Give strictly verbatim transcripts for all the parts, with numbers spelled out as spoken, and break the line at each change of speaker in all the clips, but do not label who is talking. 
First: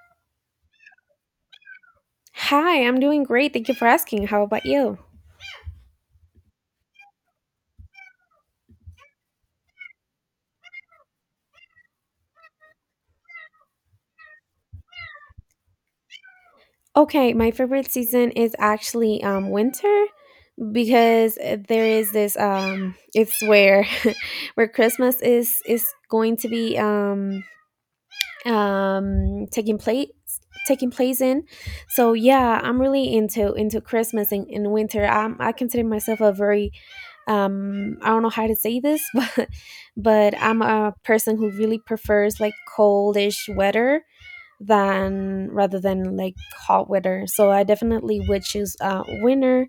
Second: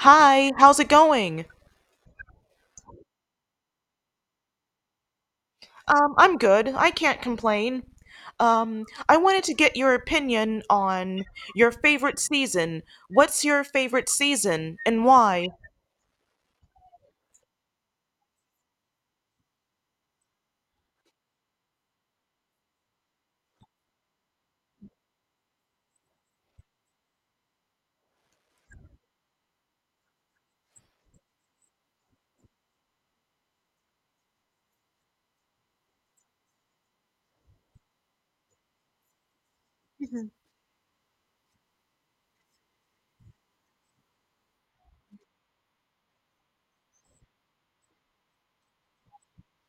Hi, how's it going?
Hi, I'm doing great. Thank you for asking. How about you?
Um, I'm good. I can't complain. Um, I wanted to get your opinion on your favorite season. What's your favorite season and why?
Okay, my favorite season is actually um, winter because uh, there is this um, it's where where Christmas is is going to be um, um taking place taking place in. So yeah, I'm really into into Christmas and, and winter. I'm, i consider myself a very um I don't know how to say this but but I'm a person who really prefers like coldish weather than rather than like hot weather, so I definitely would choose uh winter.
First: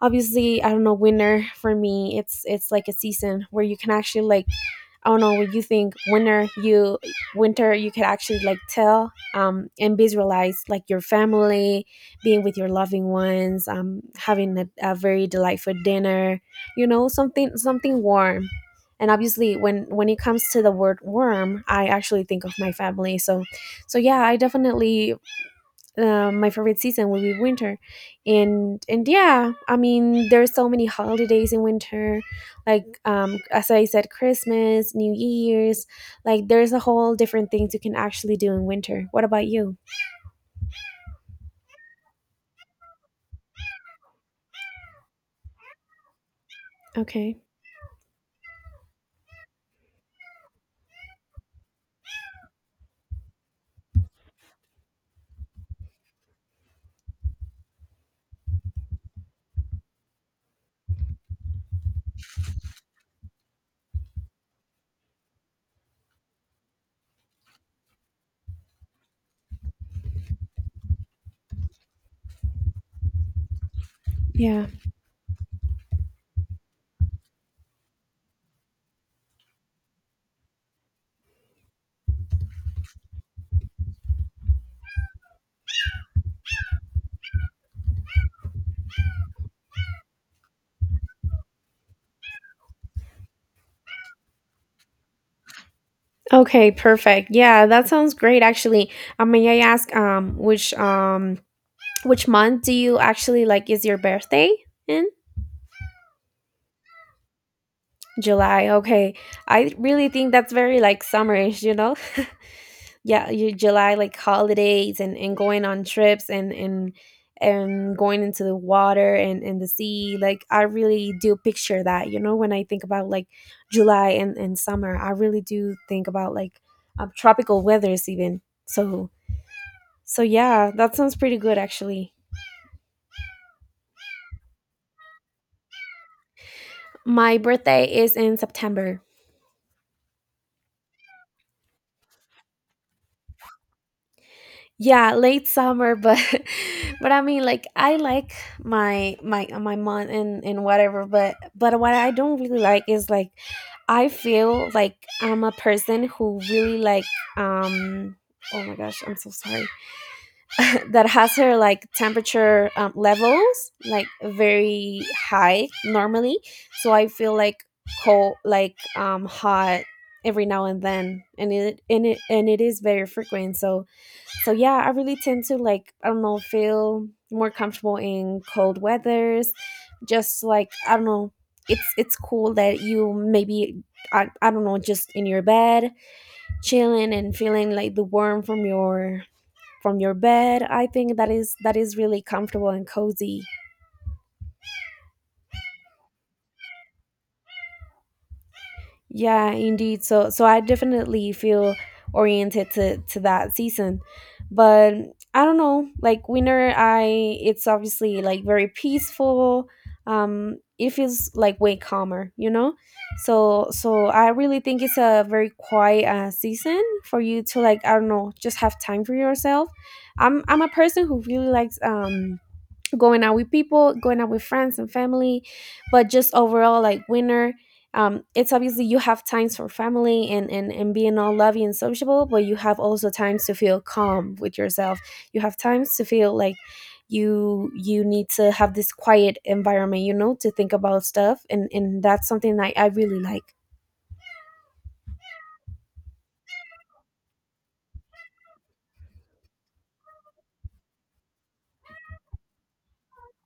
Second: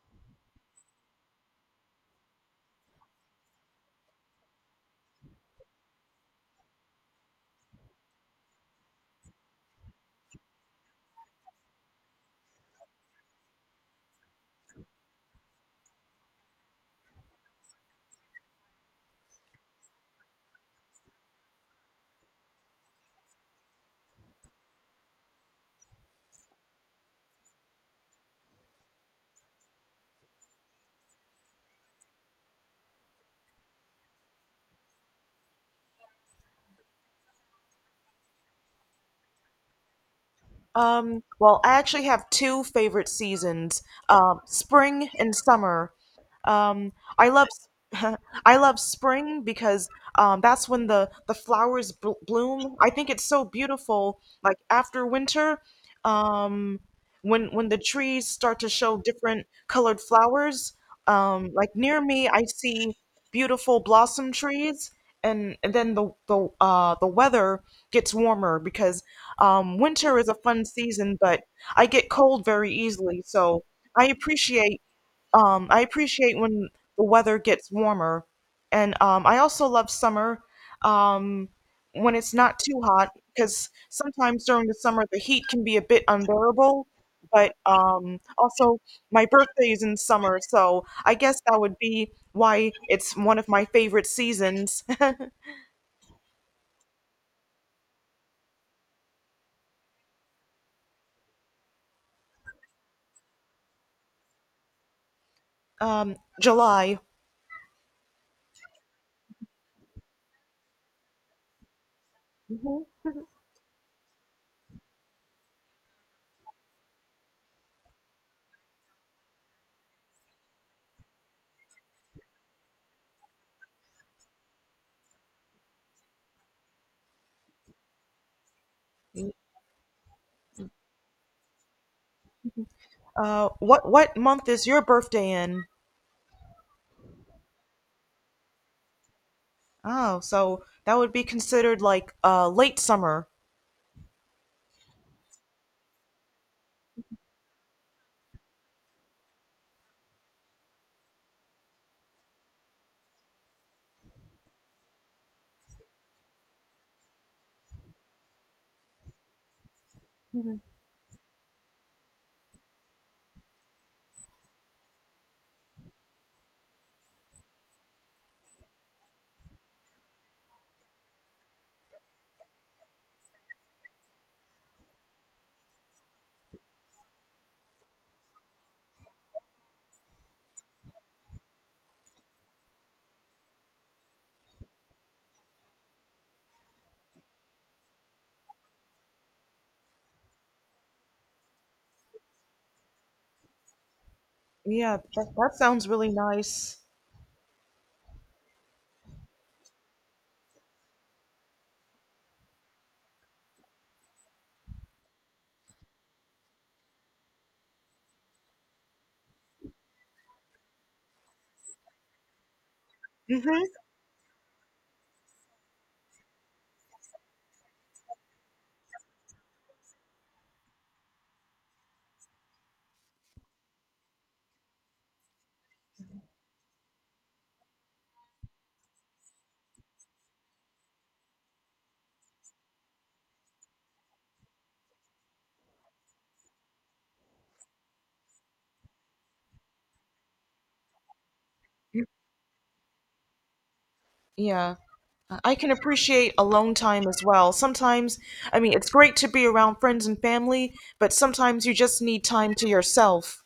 Obviously, I don't know, winter for me it's it's like a season where you can actually like I don't know what you think. Winter, you winter, you could actually like tell, um, and visualize like your family, being with your loving ones, um, having a, a very delightful dinner. You know, something something warm. And obviously, when when it comes to the word warm, I actually think of my family. So, so yeah, I definitely, uh, my favorite season will be winter. And and yeah, I mean there's so many holidays in winter, like um as I said, Christmas, New Year's. Like there's a whole different things you can actually do in winter. What about you?
Um, well, I actually have two favorite seasons, um, spring and summer. Um, I
Okay.
love I love spring because um, that's when the the flowers bl bloom. I think it's so beautiful. Like after winter, um, when when the trees start to show different colored flowers. Um, like near me, I see beautiful blossom trees, and, and then the the uh, the weather gets warmer because um, winter is a fun season, but I get cold very easily, so I
Yeah.
appreciate um, I appreciate when the weather gets warmer, and um, I also love summer um, when it's not too hot because sometimes during the summer the heat can be a bit unbearable. But um, also, my birthday is in summer, so I guess that would be why it's one of my favorite seasons.
Okay, perfect. Yeah, that sounds great actually. Uh, may I ask um which um which month do you actually like, is your birthday in?
um, July.
July. Okay. I really think that's very like summerish you know Yeah, your July, like holidays and and going on trips and and and going into the water and and the sea. Like I really do picture that, you know when I think about like July and and summer, I really do think about like um, tropical weathers. Even so so yeah, that sounds pretty good actually.
Uh, what what month is your birthday in?
My birthday is in September.
Oh, so that would be considered like uh late summer.
Yeah, late summer, but but I mean, like, I like my my my month and and whatever, but but what I don't really like is like I feel like I'm a person who really like um oh my gosh, I'm so sorry. That has her like temperature, um, levels like very high normally, so I feel like cold, like um hot every now and then, and it and it and it is very frequent. So so yeah, I really tend to like, I don't know, feel more comfortable in cold weathers. Just like, I don't know, it's it's cool that you maybe I, I don't know, just in your bed chilling and feeling like the warmth from your from your bed. I think that is that is really comfortable and cozy.
Yeah, that, that sounds really nice.
Yeah, indeed. So so I definitely feel oriented to to that season. But I don't know, like winter, I it's obviously like very peaceful. Um it feels like way calmer, you know?
Mm-hmm.
So so I really think it's a very quiet uh, season for you to like, I don't know, just have time for yourself. I'm I'm a person who really likes um going out with people, going out with friends and family, but just overall like winter. Um, it's obviously you have times for family and, and, and being all lovey and sociable, but you have also times to feel calm with yourself. You have times to feel like you you need to have this quiet environment, you know, to think about stuff, and, and that's something I, I really like.
Yeah. I I can appreciate alone time as well. Sometimes, I mean, it's great to be around friends and family, but sometimes you just need time to yourself.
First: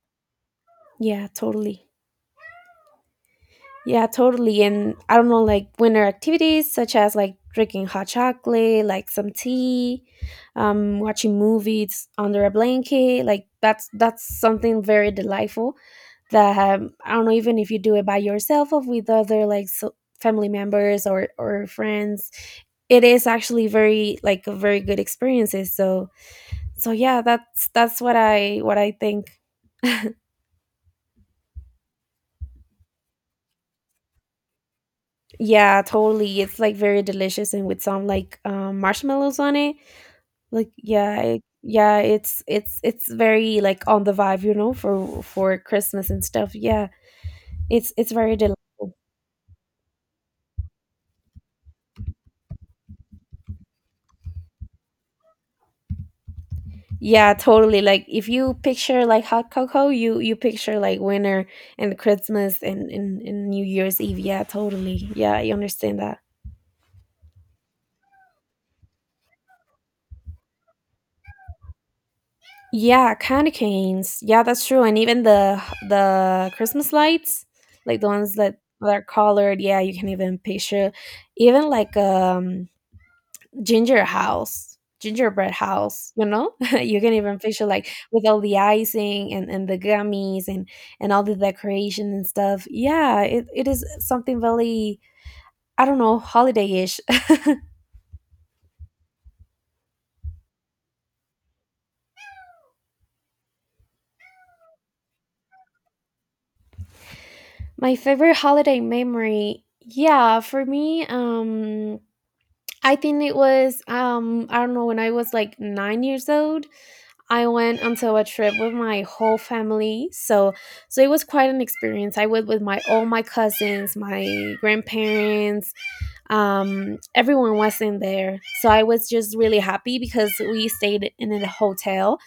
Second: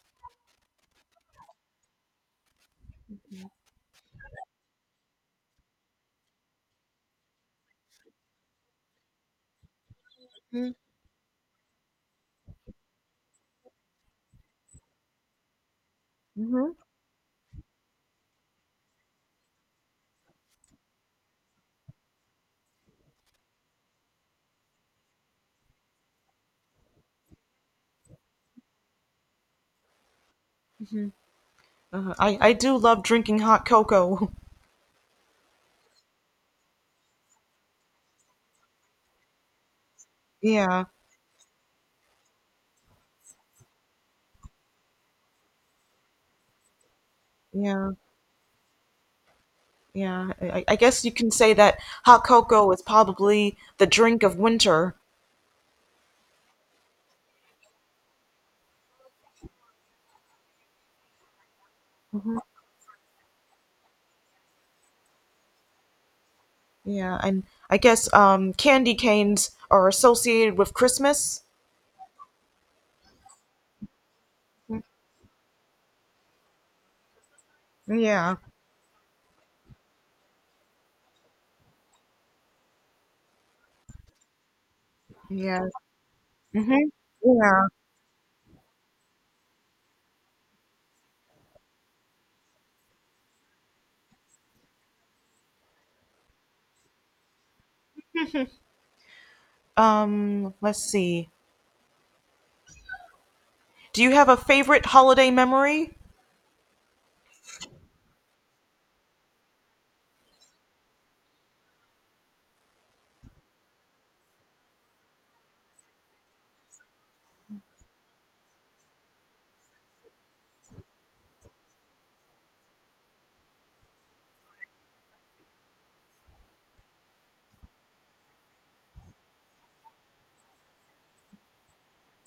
Yeah, totally. Yeah, totally. And I don't know, like winter activities such as like drinking hot chocolate, like some tea, um, watching movies under a blanket. Like that's that's something very delightful. That,
Mm-hmm.
um, I don't know, even if you do it by yourself or with other like so family members or or friends, it is actually very like a very good experiences. So so yeah, that's that's what I what I think.
Hmm. Uh, I, I do love drinking hot cocoa.
Yeah, totally. It's like very delicious and with some like um, marshmallows on it. Like
Yeah,
yeah, it, yeah, it's it's it's very like on the vibe, you know, for for Christmas and stuff. Yeah,
yeah,
it's it's very del-
yeah. I, I I guess you can say that hot cocoa is probably the drink of winter.
yeah, totally. Like if you picture like hot cocoa, you you picture like winter and Christmas and and, and New Year's Eve. Yeah, totally. Yeah, I understand that.
Yeah, and I guess um, candy canes are associated with Christmas.
Yeah, candy canes. Yeah, that's true.
Mm.
And even the the Christmas lights, like the ones
Yeah,
that that are colored. Yeah, you can even picture, even like um ginger house gingerbread
yeah.
house you know
Hmm.
You can even picture
Yeah.
like with all the icing and, and the gummies and and all the decoration and stuff. Yeah, it, it is something really, I don't know, holiday-ish.
Um, let's see. Do you have a favorite holiday memory?
My favorite holiday memory, yeah, for me, um I think it was, um I don't know, when I was like nine years old, I went onto a trip with my whole family. So so it was quite an experience. I went with my all my cousins, my grandparents, um everyone was in there. So I was just really happy because we stayed in a hotel,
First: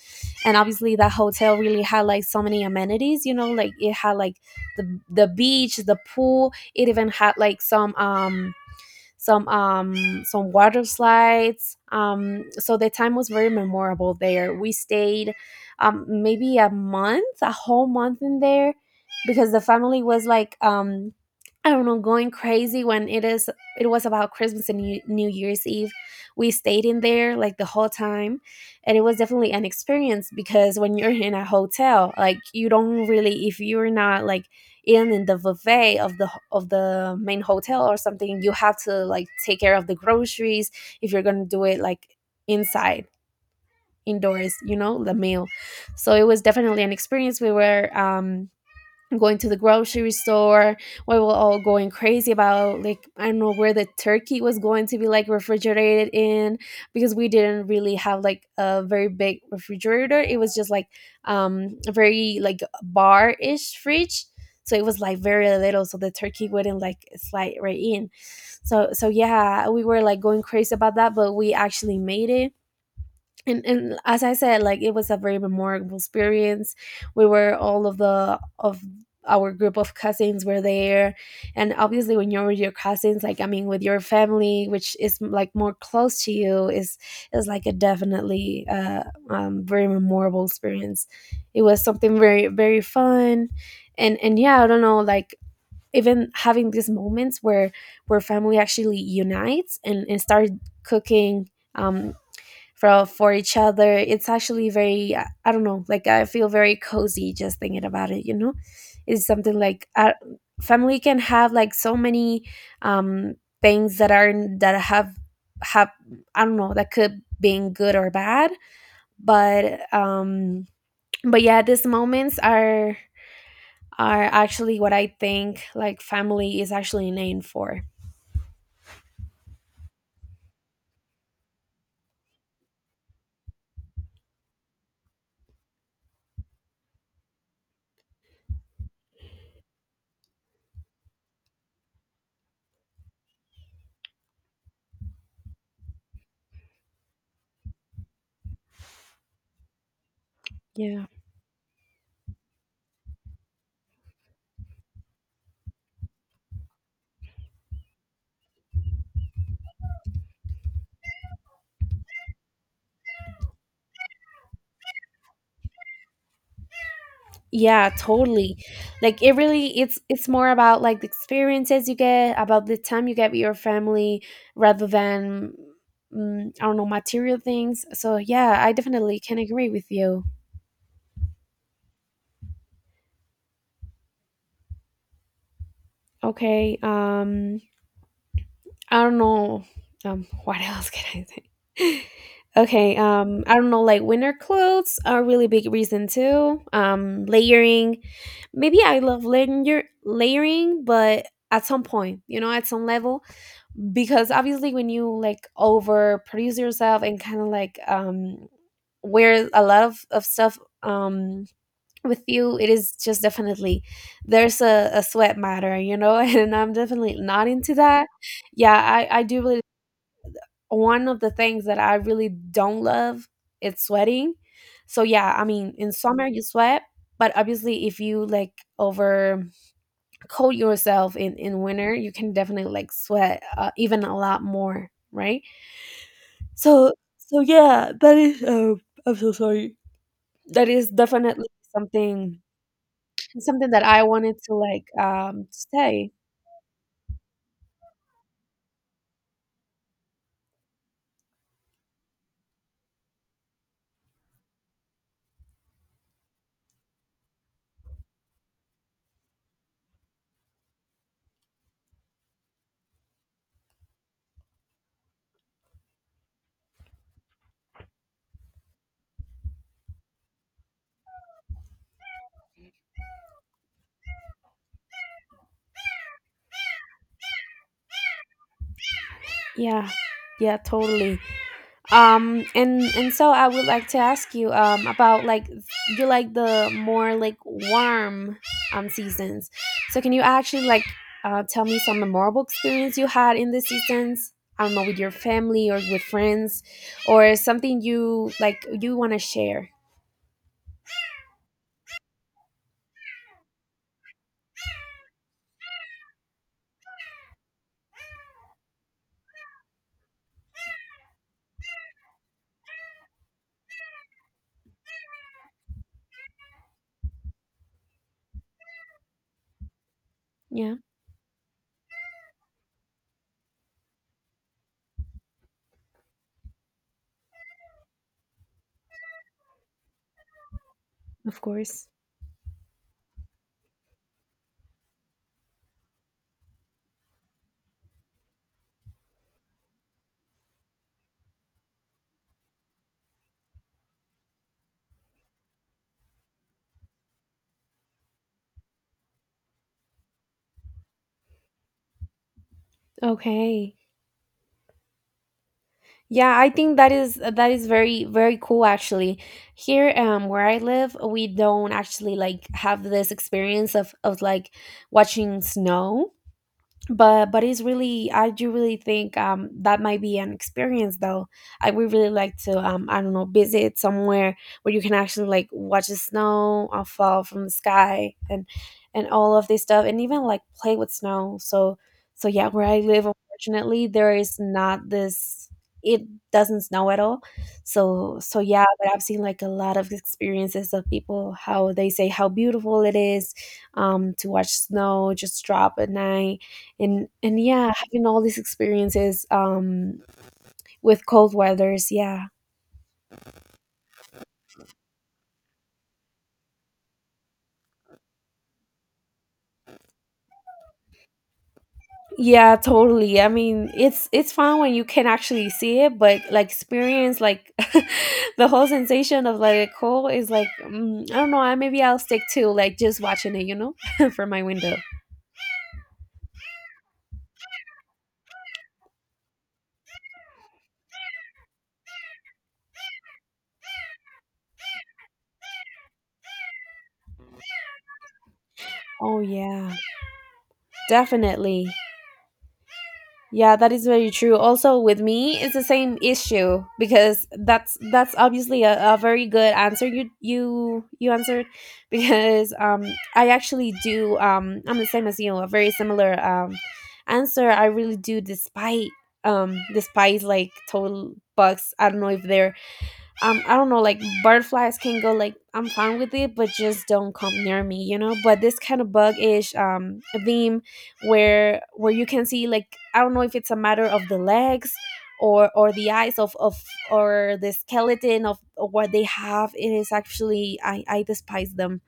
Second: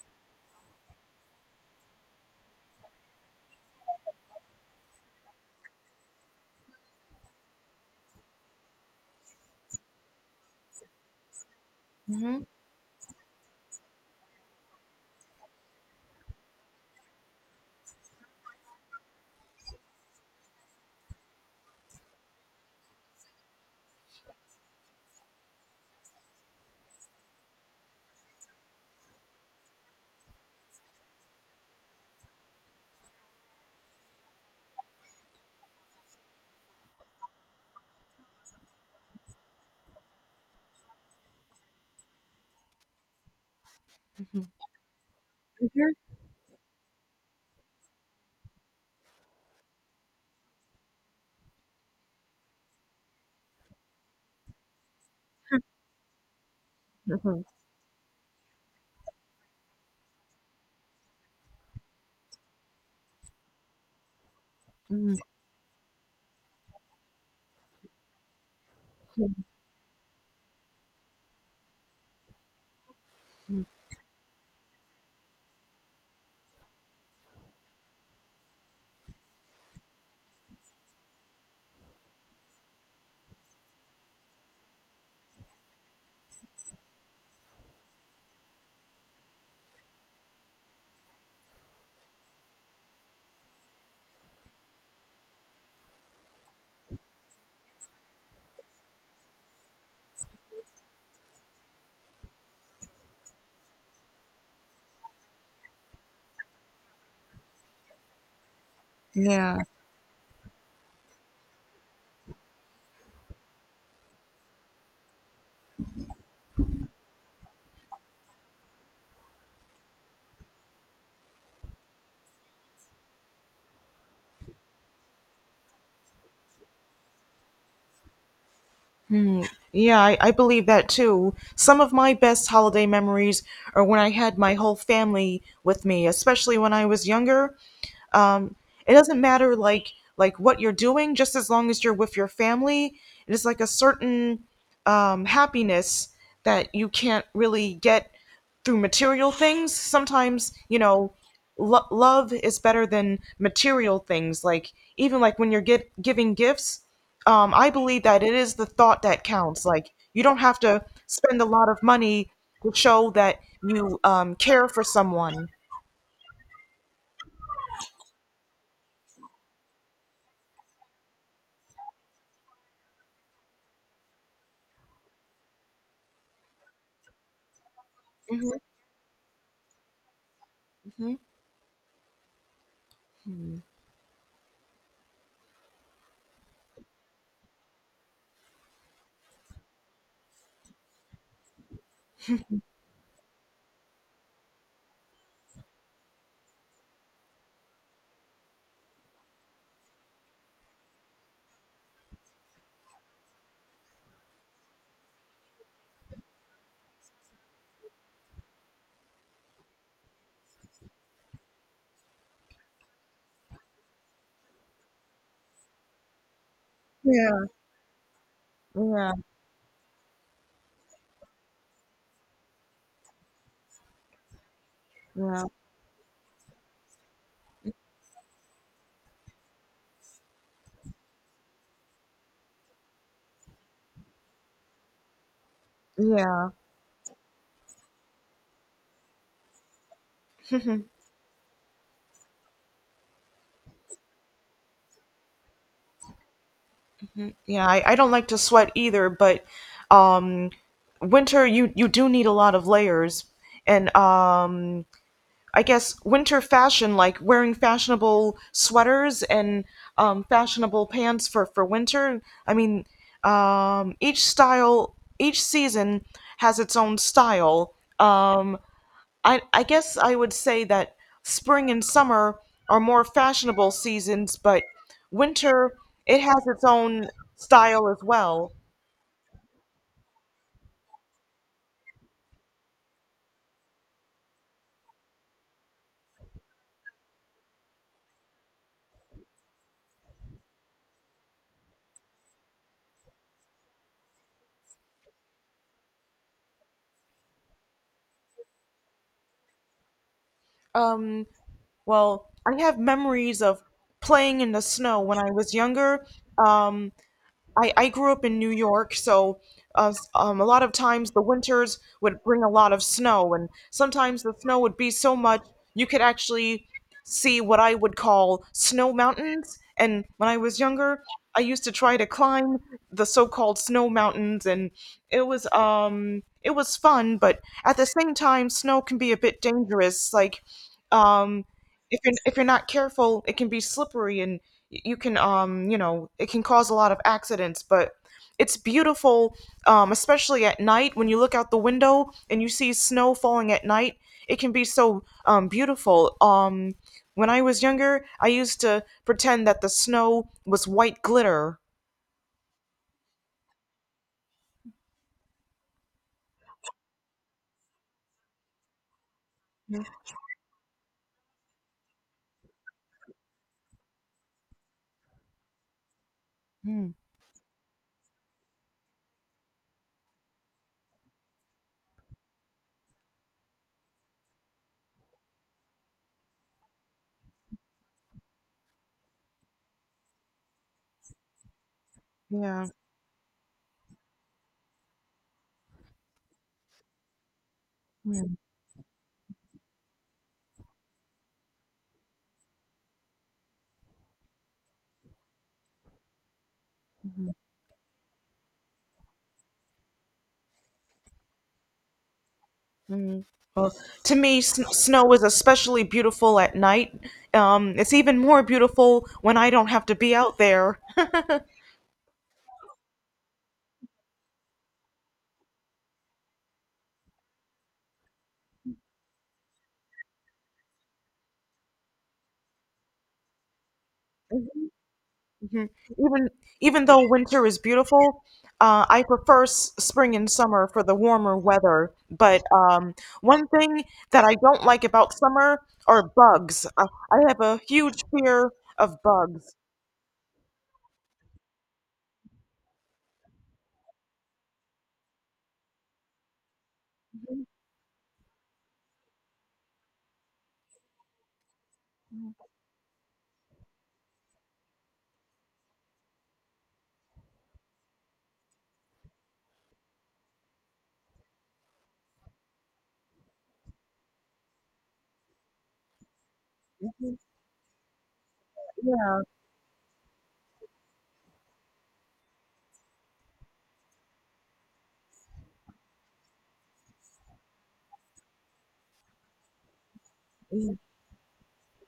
and obviously that hotel really had like so many amenities, you know, like it had like the the beach, the pool, it even had like some um some um, some water slides. Um,
Hmm.
so the time was very memorable there. We stayed, um, maybe a month, a whole month in there, because the family was like, um, I don't know, going crazy. When it is it was about Christmas and New New Year's Eve, we stayed in there like the whole time, and it was definitely an experience because when you're in a hotel, like you don't really if you're not like in in the buffet of the of the main hotel or something, you have to like take care of the groceries if you're going to do it like inside
Hmm.
indoors, you know, the meal. So it was definitely an experience. We were, um going to the grocery store, we were all going crazy about like, I don't know, where the turkey was going to be like refrigerated in, because we
Hmm.
didn't really have like a very big refrigerator. It was just like, um a very like bar-ish fridge, so it was
Hmm.
like very little, so the turkey wouldn't like slide right in. So so yeah, we were like going crazy about that, but we actually made it. And, and as I said, like, it was a very memorable experience. We were all of the of our group of cousins were there. And obviously, when you're with your cousins, like I mean, with your family, which is like more close to you, is is like a definitely uh um, very memorable experience. It was something very very fun. And and yeah, I don't know, like even having these moments where where family actually unites and and start cooking, um for for each other. It's actually very, uh, I don't know, like I feel very cozy just thinking about it. You know, it's something
Yeah.
like, uh, family can have like so many, um, things that are that have have, I don't know, that could being good or bad, but um, but yeah, these moments are are actually what I think like family is actually named for.
Yeah, I, I believe that too. Some of my best holiday memories are when I had my whole family with me, especially when I was younger. um, it doesn't matter, like like what you're doing, just as long as you're with your family. It is like a certain, um, happiness that you can't really get through material things sometimes you
Yeah.
know lo- Love is better than material things, like even like when you're get- giving gifts. um, I believe that it is the thought that counts. Like you don't have to spend a lot of money to show that you um, care for someone.
Yeah, totally. Like it really it's it's more about like the experiences you get, about the time you get with your family rather than, mm, I don't know, material things. So
Hmm.
yeah, I definitely can agree with you.
Hmm.
Okay, um I don't know, um what else can I say? Okay, um I don't know, like winter clothes are a really big reason too. Um layering. Maybe I love layer layering, but at some point, you know, at some level, because obviously when you like overproduce yourself and kind of like um wear a lot of, of stuff, um with you, it is just definitely there's a, a sweat matter you know And I'm definitely not into that. Yeah,
Yeah,
i i do really one of the things that I really don't love, it's sweating. So yeah, I
yeah,
mean, in summer you sweat, but obviously if you like over coat yourself in in winter, you can definitely like sweat, uh, even a lot more, right?
yeah.
So so yeah, that is, uh, I'm so sorry. That is definitely something something that I wanted to like um say.
Yeah, I, I don't like to sweat either, but um winter you you do need a lot of layers. And um I guess winter fashion, like wearing fashionable sweaters and um fashionable pants for for winter. I mean, um each style each season has its own style. Um I, I guess I would say that spring and summer are more fashionable seasons, but winter, it has its own style as well.
Yeah. Yeah, totally. Um and and so I would like to ask you um about like you like the more like warm um seasons. So can you actually like, uh, tell me some memorable experience you had in the seasons? I don't know, with your family or with friends or something you like you want to share.
Um, well, I have memories of playing in the snow when I was younger. Um, I, I grew up in New York, so uh, s- um, a lot of times the winters would bring a lot of snow, and sometimes the snow would be so much you could actually see what I would call snow mountains. And when I was
Yeah,
younger, I used to try to climb the so-called snow mountains, and it was um it was fun, but at the same time, snow can be a bit dangerous. Like,
of
um,
course.
if you're if you're not careful, it can be slippery, and you can, um you know it can cause a lot of accidents. But it's beautiful, um, especially at night when you look out the window and you see snow falling at night. It can be so um, beautiful. Um, when I was younger, I used to pretend that the snow was white glitter.
Okay. Yeah, I think that is that is very very cool actually. Here um where I live, we don't actually like have this experience of of like watching snow
Mm,
but but it's really, I do really think um that might be an experience though. I would really like to, um, I don't know, visit somewhere where you can actually like watch the snow uh, fall from the sky and and all of this stuff and even like play with snow. So so yeah, where
yeah.
I live, unfortunately, there is not this, it doesn't snow at all. So
Mm-hmm.
so yeah, but I've seen like a lot of experiences of people how they say how beautiful it is, um, to watch snow just drop at night. And and yeah, having all these experiences, um, with cold weathers, yeah.
Mm. Well, to me, sn- snow is especially beautiful at night. Um, it's even more beautiful when I don't have to be out there.
Yeah, totally, I mean it's it's fun when you can actually see it but like experience like the whole sensation of like a cold is like, mm, I don't know. I maybe I'll stick to like just watching it you know from my window.
Mhm. Even even though winter is beautiful, uh, I prefer s- spring and summer for the warmer weather. But um, one thing that I don't like about summer are bugs. I, I have a huge fear of
Oh
bugs.
yeah, definitely. Yeah, that is very true. Also, with me, it's the same issue because that's that's obviously a, a very good answer. You you you answered because um I actually do, um, I'm the same as you, a very similar, um, answer. I really do despite, um despise like total bugs. I don't know if they're, um, I don't know, like butterflies can go, like I'm fine with it, but just don't come near me, you know. But this kind of bug
Yeah,
is, um, a theme where where you can see, like I don't know if it's a matter of the legs or or the eyes of of or the skeleton of what they have. It is actually,
y-
i i despise them.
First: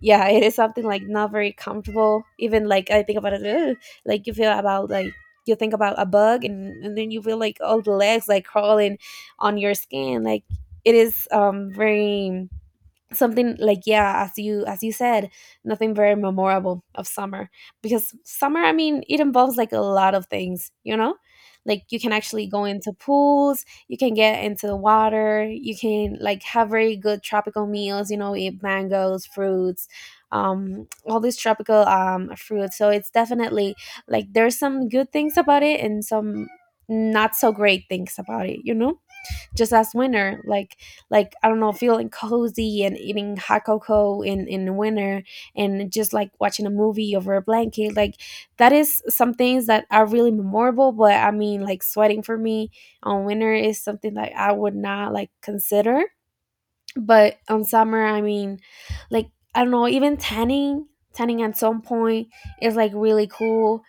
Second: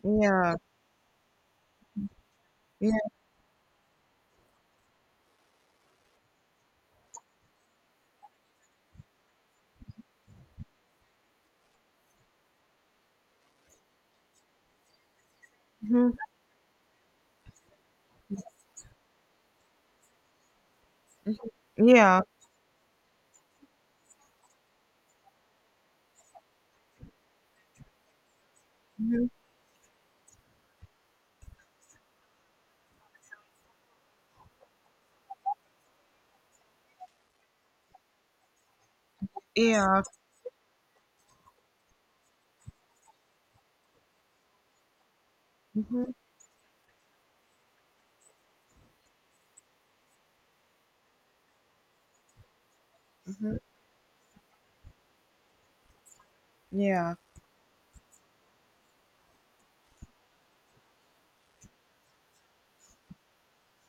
Yeah, it is
yeah,
something like not very comfortable. Even like I
yeah,
think about it, "Ugh," like you feel about, like, you think about a bug, and, and then you feel like all the legs like crawling on your skin, like it is, um, very something, like, yeah, as you as you said, nothing
mhm,
very memorable of summer. Because summer, I mean, it involves like a lot of things, you know, like you can
yeah,
actually go into pools, you can get into the water, you can like have very good tropical meals, you know, eat mangoes,
mhm,
fruits, um, all these tropical, um, fruits. So it's definitely like there's some good things about it and some not so great things about it, you know, just as
yeah,
winter, like like I don't know, feeling cozy and eating hot cocoa in in winter and just
mhm,
like watching a movie over a blanket, like that is some things that are really memorable. But I mean, like sweating for me on winter
mhm,
is something that I would not like consider.
yeah.
But on summer, I mean, like, I don't know, even tanning, tanning at some point is like really cool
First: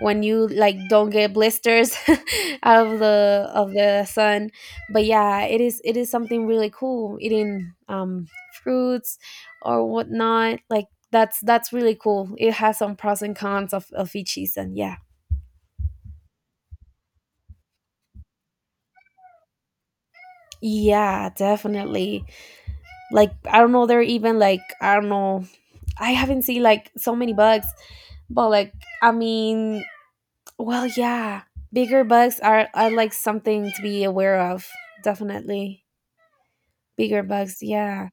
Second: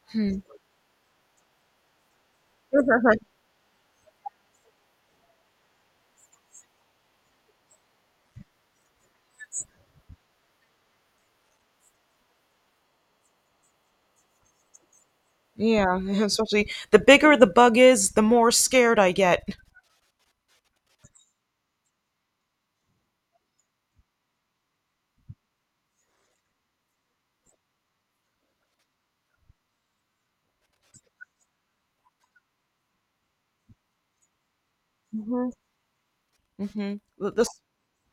when you like don't get blisters out of the of the sun. But yeah, it is it is something really cool, eating, um, fruits or whatnot, like that's that's really cool. It has some pros and cons of, of each season, yeah.
Yeah, especially the bigger the bug is, the more scared I get.
Yeah, definitely, like I don't know, they're even like, I don't know, I haven't seen like so many bugs, but like, I mean, well, yeah, bigger bugs are are like something to be aware of.
Hmm.
Definitely
Hmm.
bigger
The, the s-
bugs. Yeah.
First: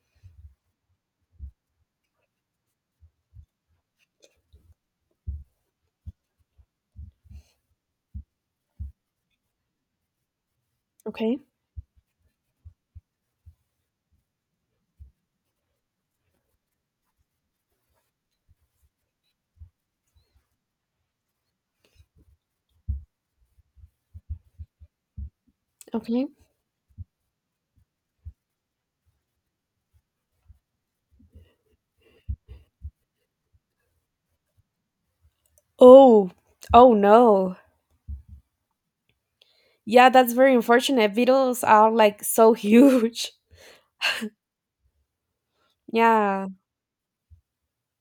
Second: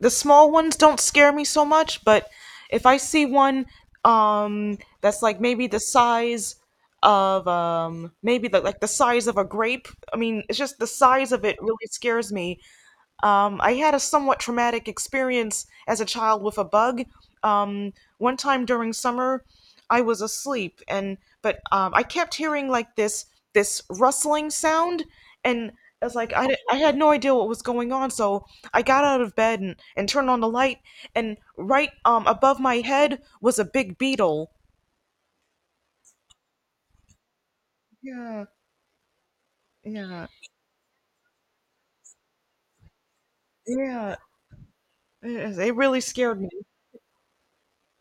the small ones don't scare me so much, but if I see one um that's like maybe the size of um maybe the, like the size of a grape. I mean, it's just the size
Okay.
of it really scares me. Um, I had a somewhat traumatic experience as a child with a bug. Um, One time during summer, I was asleep, and but um, I kept hearing like this this rustling sound, and I was
Okay.
like, I, di- I had no idea what was going on, so I got out of bed and, and turned on the light, and right, um, above my head was a big beetle.
Oh. Oh no.
Yeah,
Yeah,
yeah,
that's very unfortunate. Beetles are like so huge.
yeah. It, it really scared
Yeah.
me.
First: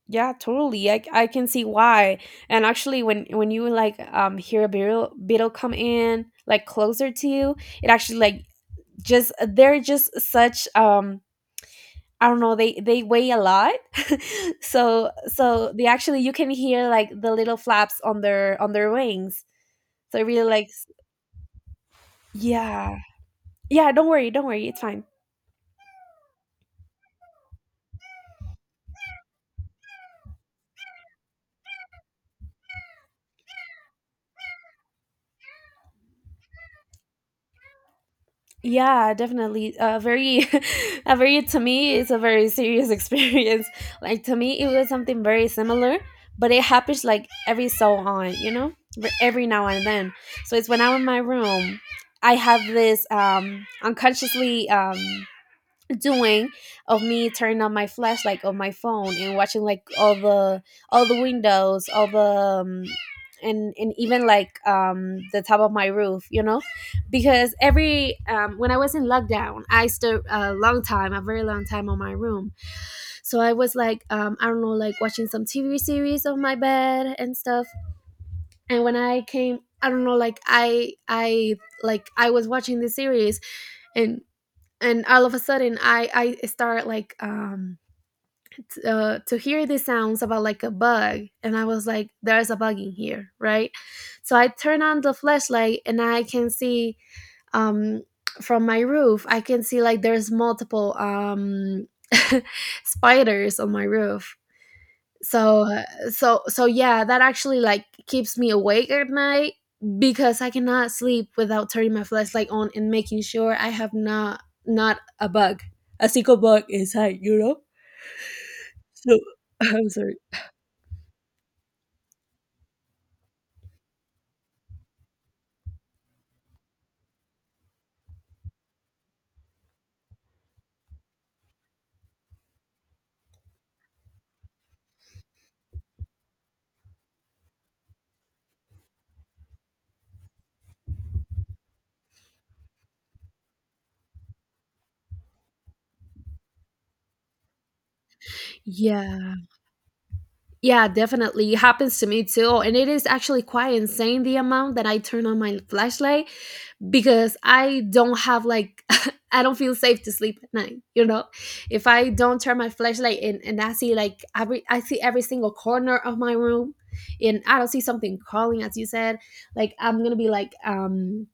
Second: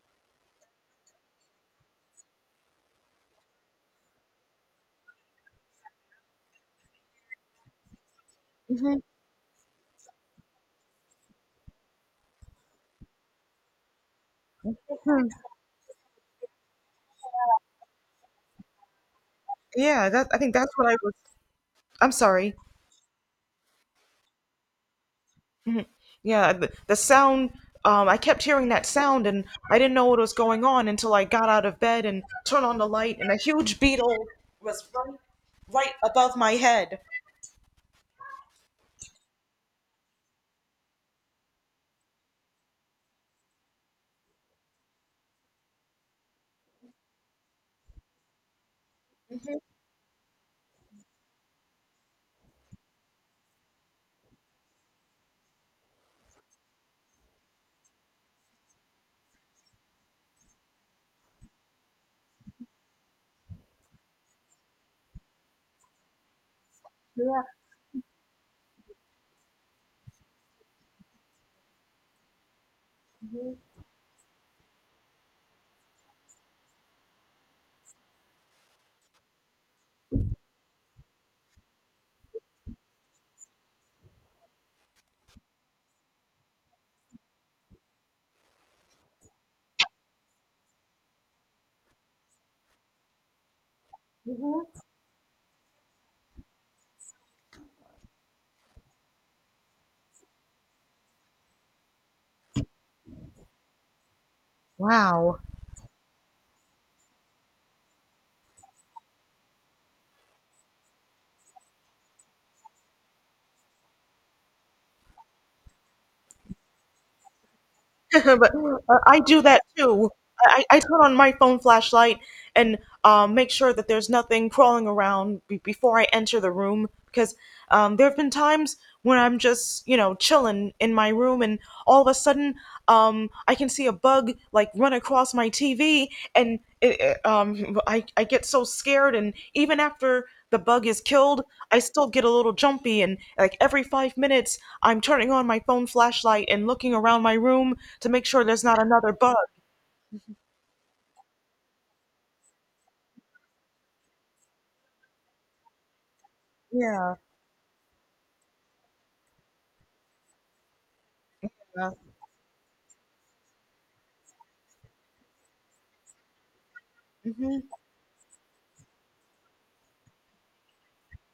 Yeah, totally. I, I can see why. And actually when when you like um hear a beetle beetle come in like closer to you, it actually like
Mhm.
just they're just such, um, I don't know, they they weigh a lot. So so they actually, you can hear like the little flaps on their on their wings.
Yeah,
So I
that I
really
think
like
that's
s-,
what I was. I'm sorry.
yeah. Yeah, don't worry, don't worry, it's fine.
Yeah, the, the sound, um, I kept hearing that sound and I didn't know what was going on until I got out of bed and turned on the light, and a huge beetle was right, right above my head.
Yeah, definitely. A very a very, to me it's a very serious experience. Like to me it was something very similar, but it happens like every so on, you know? But every
Mhm.
now and then. So it's when I'm in my room, I have this, um, unconsciously, um, doing of me turning on my flashlight on my phone and watching like all the all the windows, all the, um, and and even like um the top of my roof, you know,
Yeah.
because every um when I was in lockdown, I stood a long time, a very long time on my room. So I was like, um, I don't know, like watching some TV series on my bed and stuff. And when I came, I don't know, like, i i like I was watching the series and and all of a sudden, i I start like, um, t-, uh, to hear these sounds about like a bug and I was like, there's a bug in here, right? So I turn on the flashlight and I can see, um, from my roof I can see like there's multiple, um, spiders on my roof. So, uh, so so yeah, that actually like keeps me awake at night because I cannot sleep without turning my flashlight on and making sure I have not, not a bug, a single bug inside, you know?
But uh,
So
I do that
I'm
too.
sorry.
I, I turn on my phone flashlight and, um, make sure that there's nothing crawling around be- before I enter the room because um, there have been times when I'm just, you know, chilling in my room and all of a sudden, um, I can see a bug like run across my T V, and it, it, um, I, I get so scared. And even after the bug is killed, I still get a little jumpy. And like every five minutes, I'm turning on my phone flashlight and looking around my room to make sure there's not another
Yeah.
bug.
Yeah, definitely. It happens to me too. And it is actually quite insane the amount that I turn on my flashlight
Yeah.
because I don't have like I don't feel safe to sleep at night. You know, if I don't turn my flashlight in and I see like every, I see every single corner of my room, and I
Mm-hmm.
don't see something crawling, as you said, like I'm gonna be like, um,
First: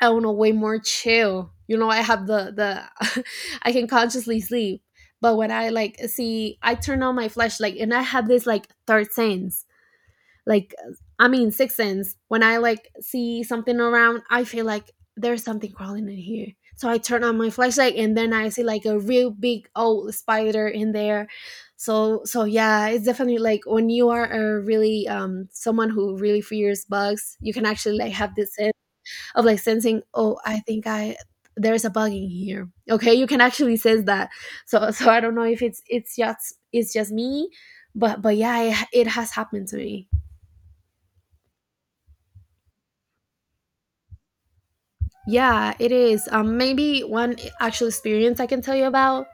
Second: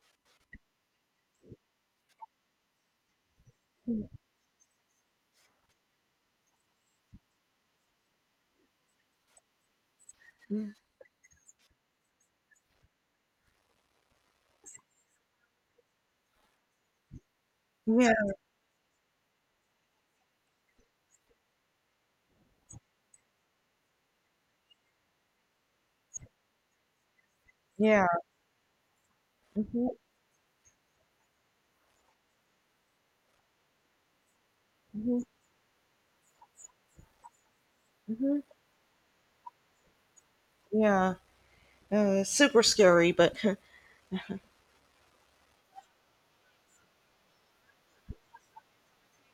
I don't know, way more chill. You know, I have the the I can consciously sleep. But when I like see, I turn on my flashlight and I have this like third sense, like, I mean, Sixth Sense, when I like see something around, I feel like there's something crawling in here. So I turn on my flashlight and then
Yeah.
I see like a real big old spider in there. So so yeah, it's definitely like when you are a really, um, someone who really fears bugs, you can actually
Yeah.
like have this sense of like
Mm-hmm.
sensing, oh, I think I, there's a bug in here. Okay, you can actually sense that. So so I
Mm-hmm.
don't know if it's it's just it's just me, but but
Hmm.
yeah, it, it has happened to me.
Yeah. Uh, it's super scary, but
Yeah, it is. Um, maybe one actual experience I can tell you about.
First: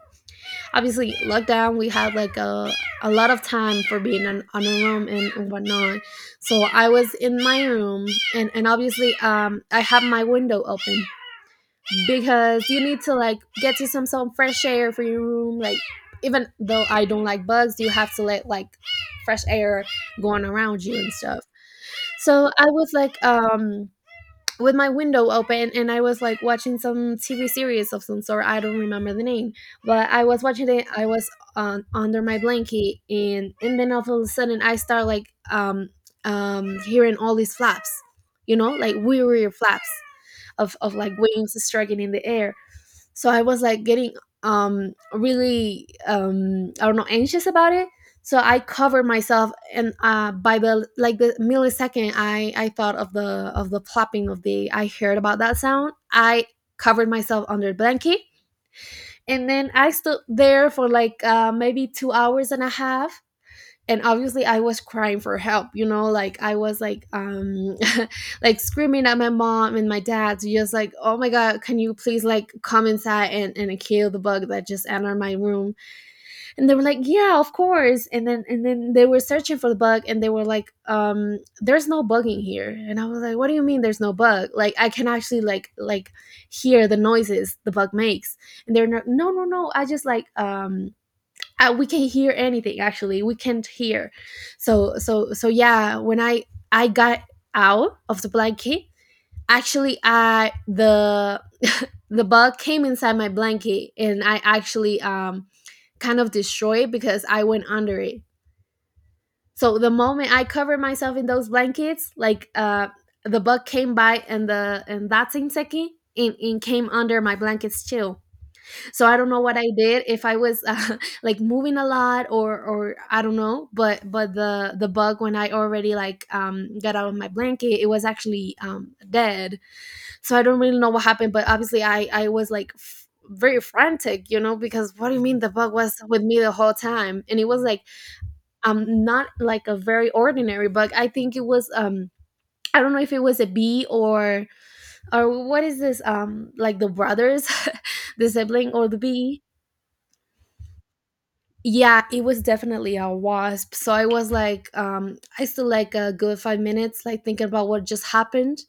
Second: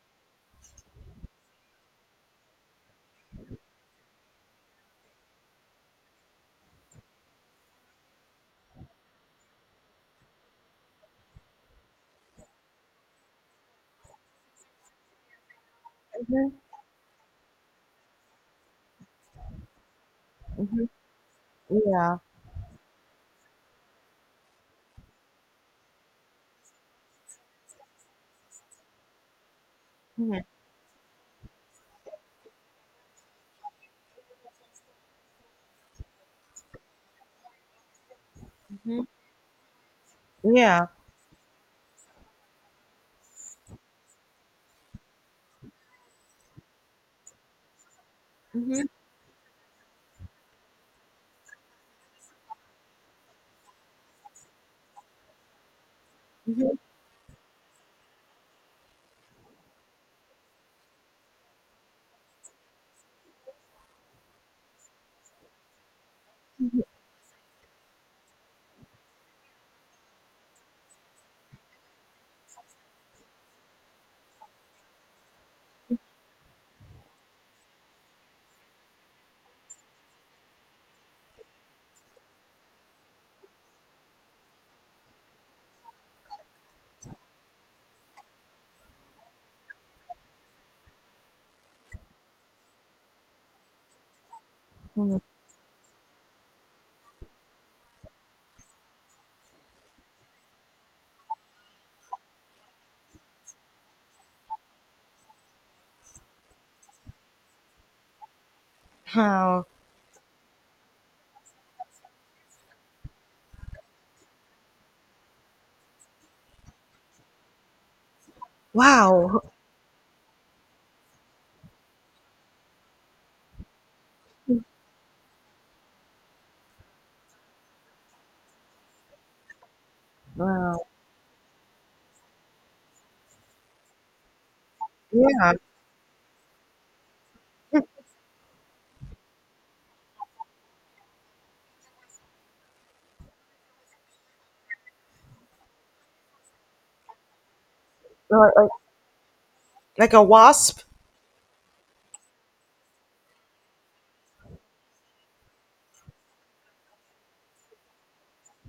Obviously, lockdown, we had like a, a lot of time for being on, on a room, and, and whatnot. So I was in my room, and, and obviously, um, I have my window open because you need to like get to some some fresh air for your room. Like, even
Mhm,
though I don't like bugs, you have to let like fresh air going around
mhm,
you and stuff.
yeah.
So I was like, um, with my window open and I was like watching some T V series of some sort. I don't remember the name, but I
Mhm,
was watching it. I was on under my blanket and and then all of a sudden I start like, um um, hearing all these flaps, you know, like
mhm,
weird, weird flaps of
yeah.
of like wings striking in the air. So I was like getting, um, really, um, I don't know, anxious about it. So I
Mhm,
covered myself, and uh, by the like the millisecond, i i thought of the of the plopping of the, I heard about that sound, I
mhm,
covered myself under a blanket, and then I stood there for like uh maybe two hours and a half. And obviously I was crying for help, you know, like I was
mhm,
like, um, like screaming at my mom and my dad to just like, oh my god, can you please like come inside and, and kill the bug that just entered my room? And they were like, yeah, of course. And then and then they were searching for the bug and they were like, um, there's no bug in here. And I was like, what do you mean there's no bug? Like I can actually like like hear the noises the bug makes. And they're not, no, no, no, I just like, um, uh, we can hear anything, actually we can't hear. So
mhm.
so so yeah, when i i got out of the blanket, actually I, the the bug came inside my blanket and I actually, um, kind of destroyed it because I went under it.
Oh,
So the moment I covered myself in those blankets, like uh the bug came by, and the, and that same second, and, and came under my blankets too. So I don't know
wow.
what I did, if I was, uh, like moving a lot or or I don't know. but but the the bug, when I already like, um, got out of my blanket, it was actually, um, dead. So I don't really
Wow.
know what happened, but obviously i i was like f- very frantic, you know because what do you mean the
Yeah.
bug was with me the whole time, and it was like, um not like a very ordinary bug. I think it was, um I don't know if it was a bee or or what is this, um like the brothers, the
Uh, uh,
sibling or the bee.
Like a wasp.
Yeah, it was definitely a wasp. So I was like, um, I still like a good five minutes, like thinking about what just happened,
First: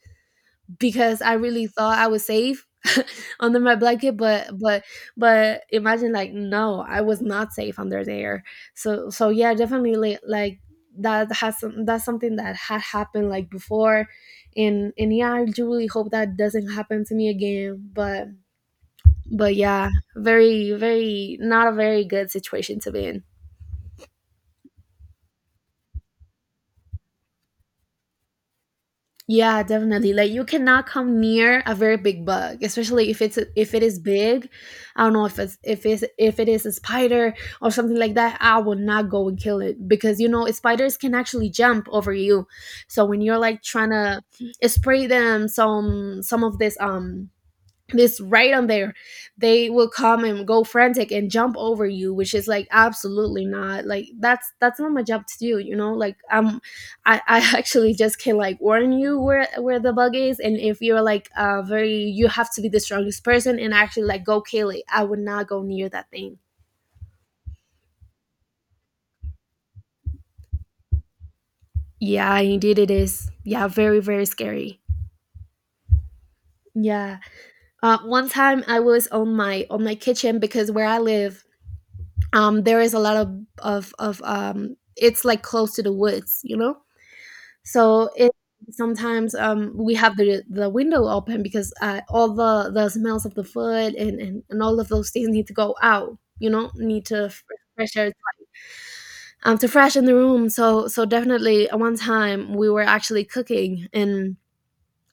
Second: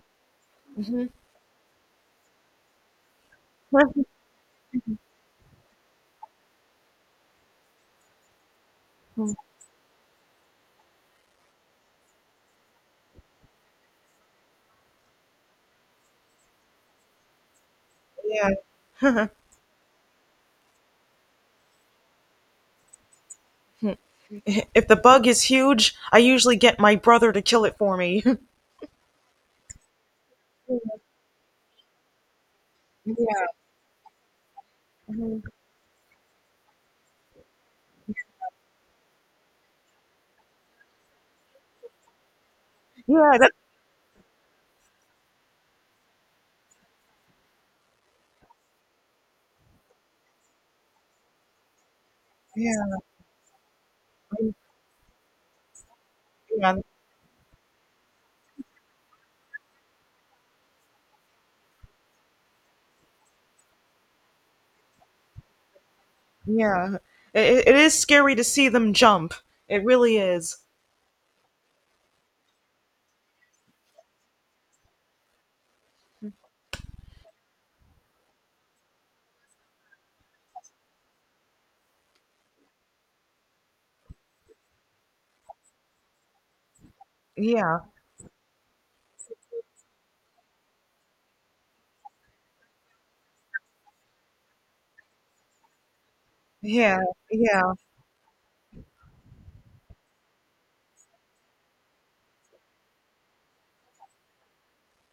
Mhm.
because I really thought I was safe under my blanket, but but but imagine, like, no, I was not safe under there. So so yeah, definitely like that has some, that's something that had happened like before, and and yeah, I do really hope that doesn't happen to me again. But
Yeah.
but yeah, very very not a very good situation to be in.
If the bug is huge, I usually get my brother to kill it for me.
Yeah, definitely. Like you cannot come near a very big bug, especially if it's
Yeah.
if it is big. I don't know if
Mhm.
it's if it's if it is a spider or something like that. I would not go and kill it, because you know spiders can actually jump over you. So when you're
Yeah. That,
like trying to spray them some some of this, um this, right on there, they will come and go frantic and jump over you, which is like
yeah.
absolutely not, like, that's that's not my job to do, you know, like, um
Yeah.
i i actually just can like warn you where where the bug is, and if you're like, uh very — you have to be the strongest person and actually like go kill it, I would not go near that thing.
Yeah. It, it is scary to see them jump. It really is.
Yeah, indeed it is, yeah, very very scary, yeah. Uh, one time I was on my on my kitchen, because where I live, um, there is a lot of of of um, it's like close to the woods, you know.
Yeah.
So it sometimes, um, we have the the window open, because, uh, all the the smells of the food and, and and all of those things need to go out, you know,
Yeah.
need to f-
Yeah.
fresh air, um, to freshen the room. So so definitely, at one time we were actually cooking. and.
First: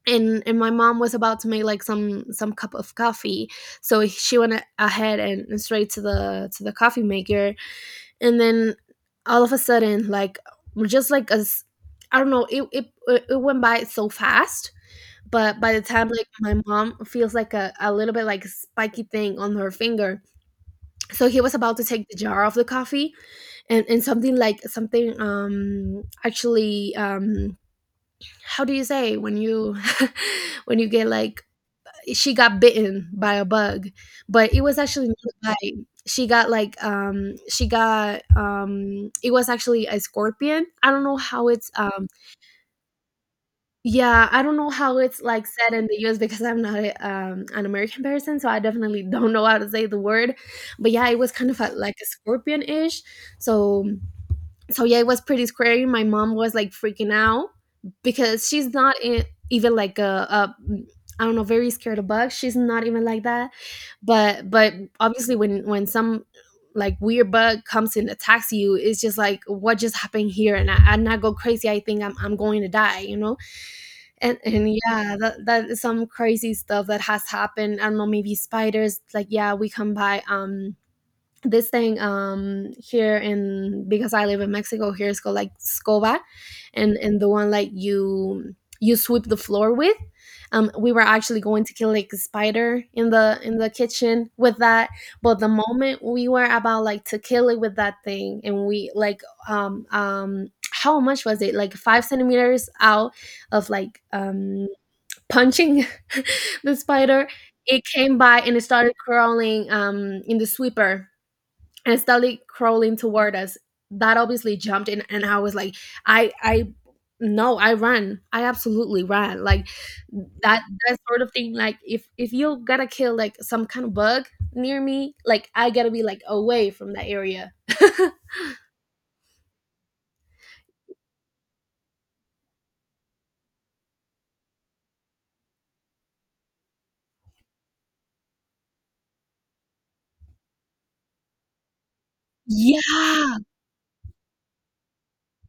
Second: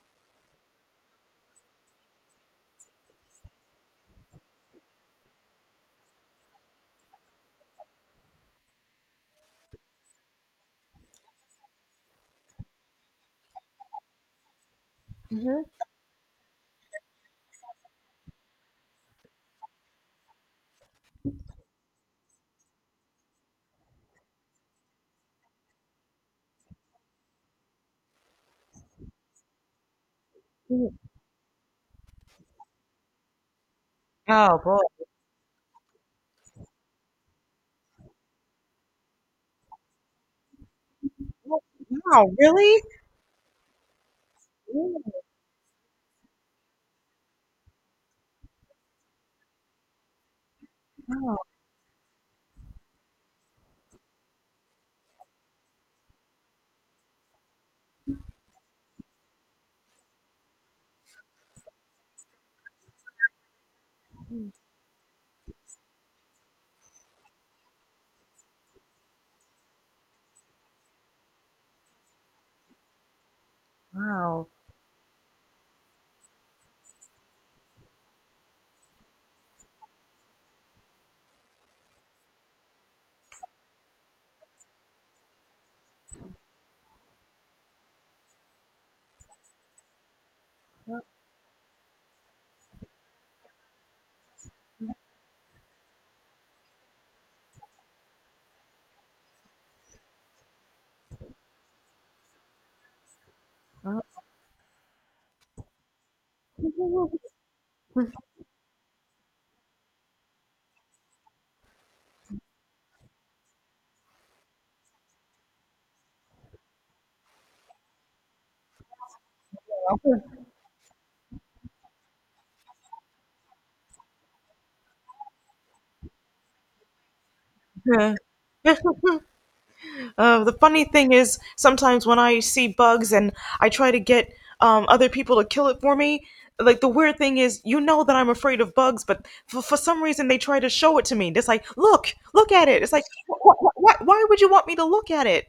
And, and my mom was about to make like some some cup of coffee, so she went a- ahead and, and straight to the to the coffee maker, and then all of a sudden, like, just like, as I don't know, it, it it went by so fast, but
Mhm.
by the time, like, my mom feels like a, a little bit like spiky thing on her finger. So he was about to take the jar of the coffee, and and something, like, something, um actually, um how do you say when you when you
Mm.
get like — she got bitten by a bug, but
Oh,
it was
boy.
actually not a bite. She got like, um she got, um it was actually a scorpion. I don't know how
Oh.
it's, um
Wow, really?
yeah, I don't know how
Mm.
it's like said in the U S, because I'm not a, um, an American person, so I definitely don't know how to say the word. But yeah, it was
Wow.
kind of a, like a scorpion ish. So so yeah, it was pretty scary. My mom was like freaking out, because she's not in, even like a, a I don't know, very scared of bugs. She's not even like that. But but obviously, when when some, like, weird bug comes and attacks you, it's just like, what just happened here? And I, and I go crazy. I think I'm I'm going to die, you know? And
Wow.
and yeah, that that is some crazy stuff that has happened. I don't know, maybe spiders, like, yeah, we come by, um this thing, um here in — because I live in Mexico, here it's called like scoba, and and the one like you you sweep the floor with. um we were actually going to kill like a spider in the in the kitchen with that, but the moment we were about like to kill it with that thing, and we like, um um how much was it, like, five centimeters out of, like, um punching the spider, it came by and it started crawling, um in the sweeper, and started crawling toward us. That obviously jumped in, and I was like, I, I, no, I ran. I absolutely ran. Like, that, that sort of thing. Like, if if you gotta kill like some kind of bug near me, like I gotta be like away from that area.
Uh, the funny thing is, sometimes when I see bugs and I try to get, um, other people to kill it for me, like the weird thing is, you know that I'm afraid of bugs, but for, for some reason they try to show it to me. It's like, look, look at it. It's like,
yeah,
wh- wh- wh- why would you want me to look at it?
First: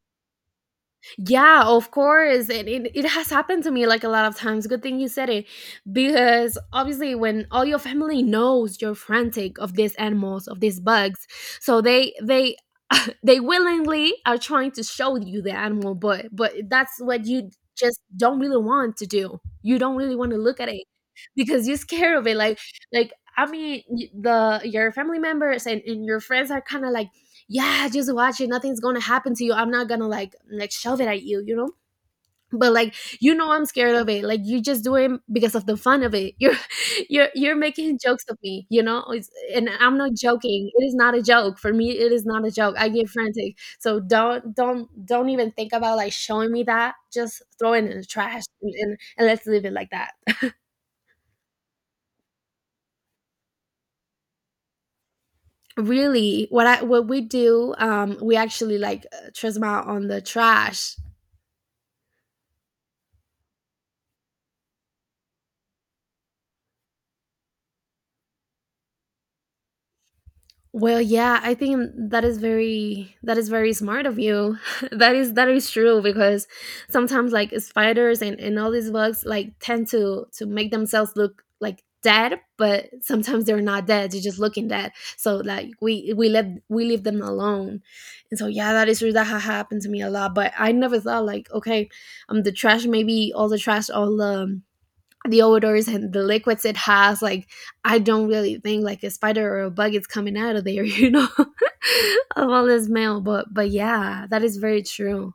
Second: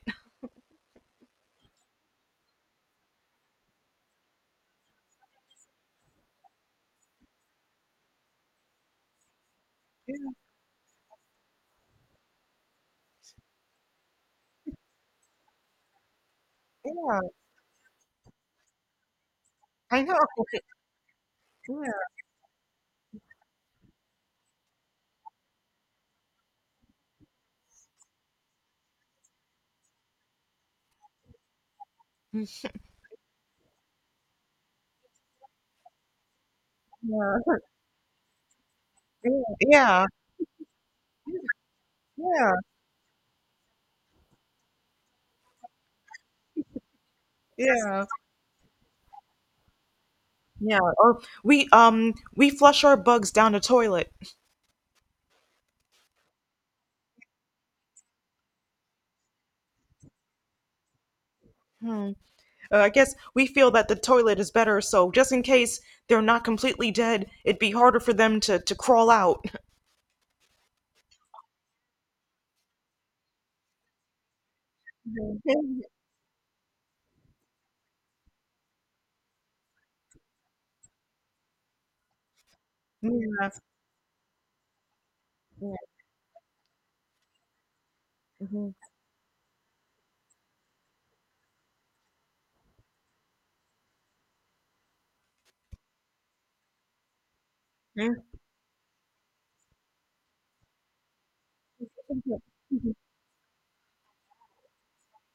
yeah, of course. And it, it has happened to me like a lot of times. Good thing you said it. Because obviously, when all your family knows you're frantic of these animals, of these bugs, so they, they, they willingly are trying to show you the animal, but but that's
Yeah,
what you just don't really want to do. You don't
I
really
know.
want to look at it because you're
Yeah,
scared of it. Like, like I mean, y- the your family members and, and your friends are kind of like, yeah, just watch it. Nothing's gonna happen to you. I'm not gonna, like, like shove it at you, you know. But like, you know, I'm scared of it. Like, you just do it because of the fun of it. You're you're you're
yeah,
making jokes of me, you know. It's, and I'm
yeah,
not joking. It is not a joke for me. It is not a
yeah,
joke. I get frantic. So don't don't don't even think about like showing me that. Just throw
yeah,
it in the
yeah,
trash, and, and, and let's leave it like that.
yeah. Or we um we flush our bugs down the toilet.
Really, what I what we do, um, we actually like, uh, trisma on the trash.
Hmm. Uh, I guess we feel that the toilet is better, so just in case they're not completely dead, it'd be harder for them to to crawl out.
Well, yeah, I think that is very that is very smart of you. that is that is true, because sometimes like spiders and, and all these bugs like tend to to make themselves look like dead, but sometimes
Yeah,
they're not dead, they're just looking dead. So like
yeah,
we we let we leave them alone. And so
mhm.
yeah, that is true. That ha happened to me a lot. But I never thought like, okay, um the trash, maybe all the trash, all the the odors and the liquids it has, like, I don't really think like a spider or a bug is coming out of there, you know. Of all this smell, but but yeah, that is very true.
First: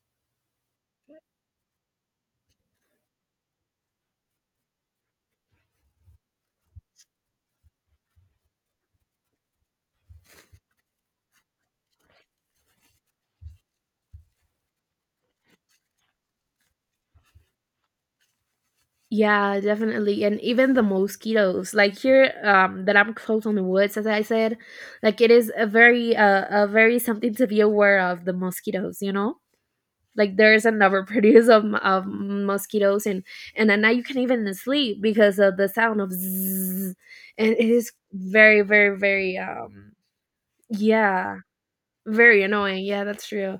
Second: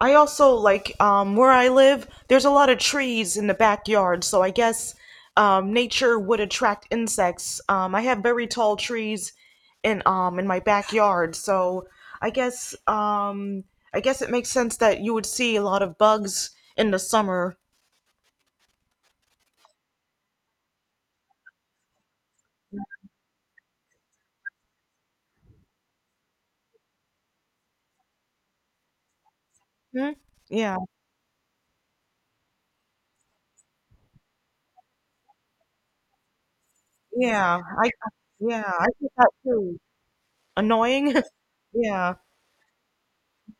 I also like, um, where I live. There's a lot of trees in the backyard, so I guess, um, nature would attract insects. Um, I have very tall trees in um in my backyard, so I guess um I guess it makes sense that you would see a lot of bugs in the summer.
Yeah, definitely, and even the mosquitoes, like, here, um that I'm close on the woods, as I said, like, it is a very uh, a very something to be aware of — the mosquitoes, you know.
Hmm?
Like there's
Yeah,
another produce of, m- of mosquitoes. and and at night you can not even sleep because of the sound of zzz, and it
yeah, I
is very
yeah I
very
think that
very,
too.
um
Annoying.
yeah,
Yeah.
very annoying, yeah, that's true.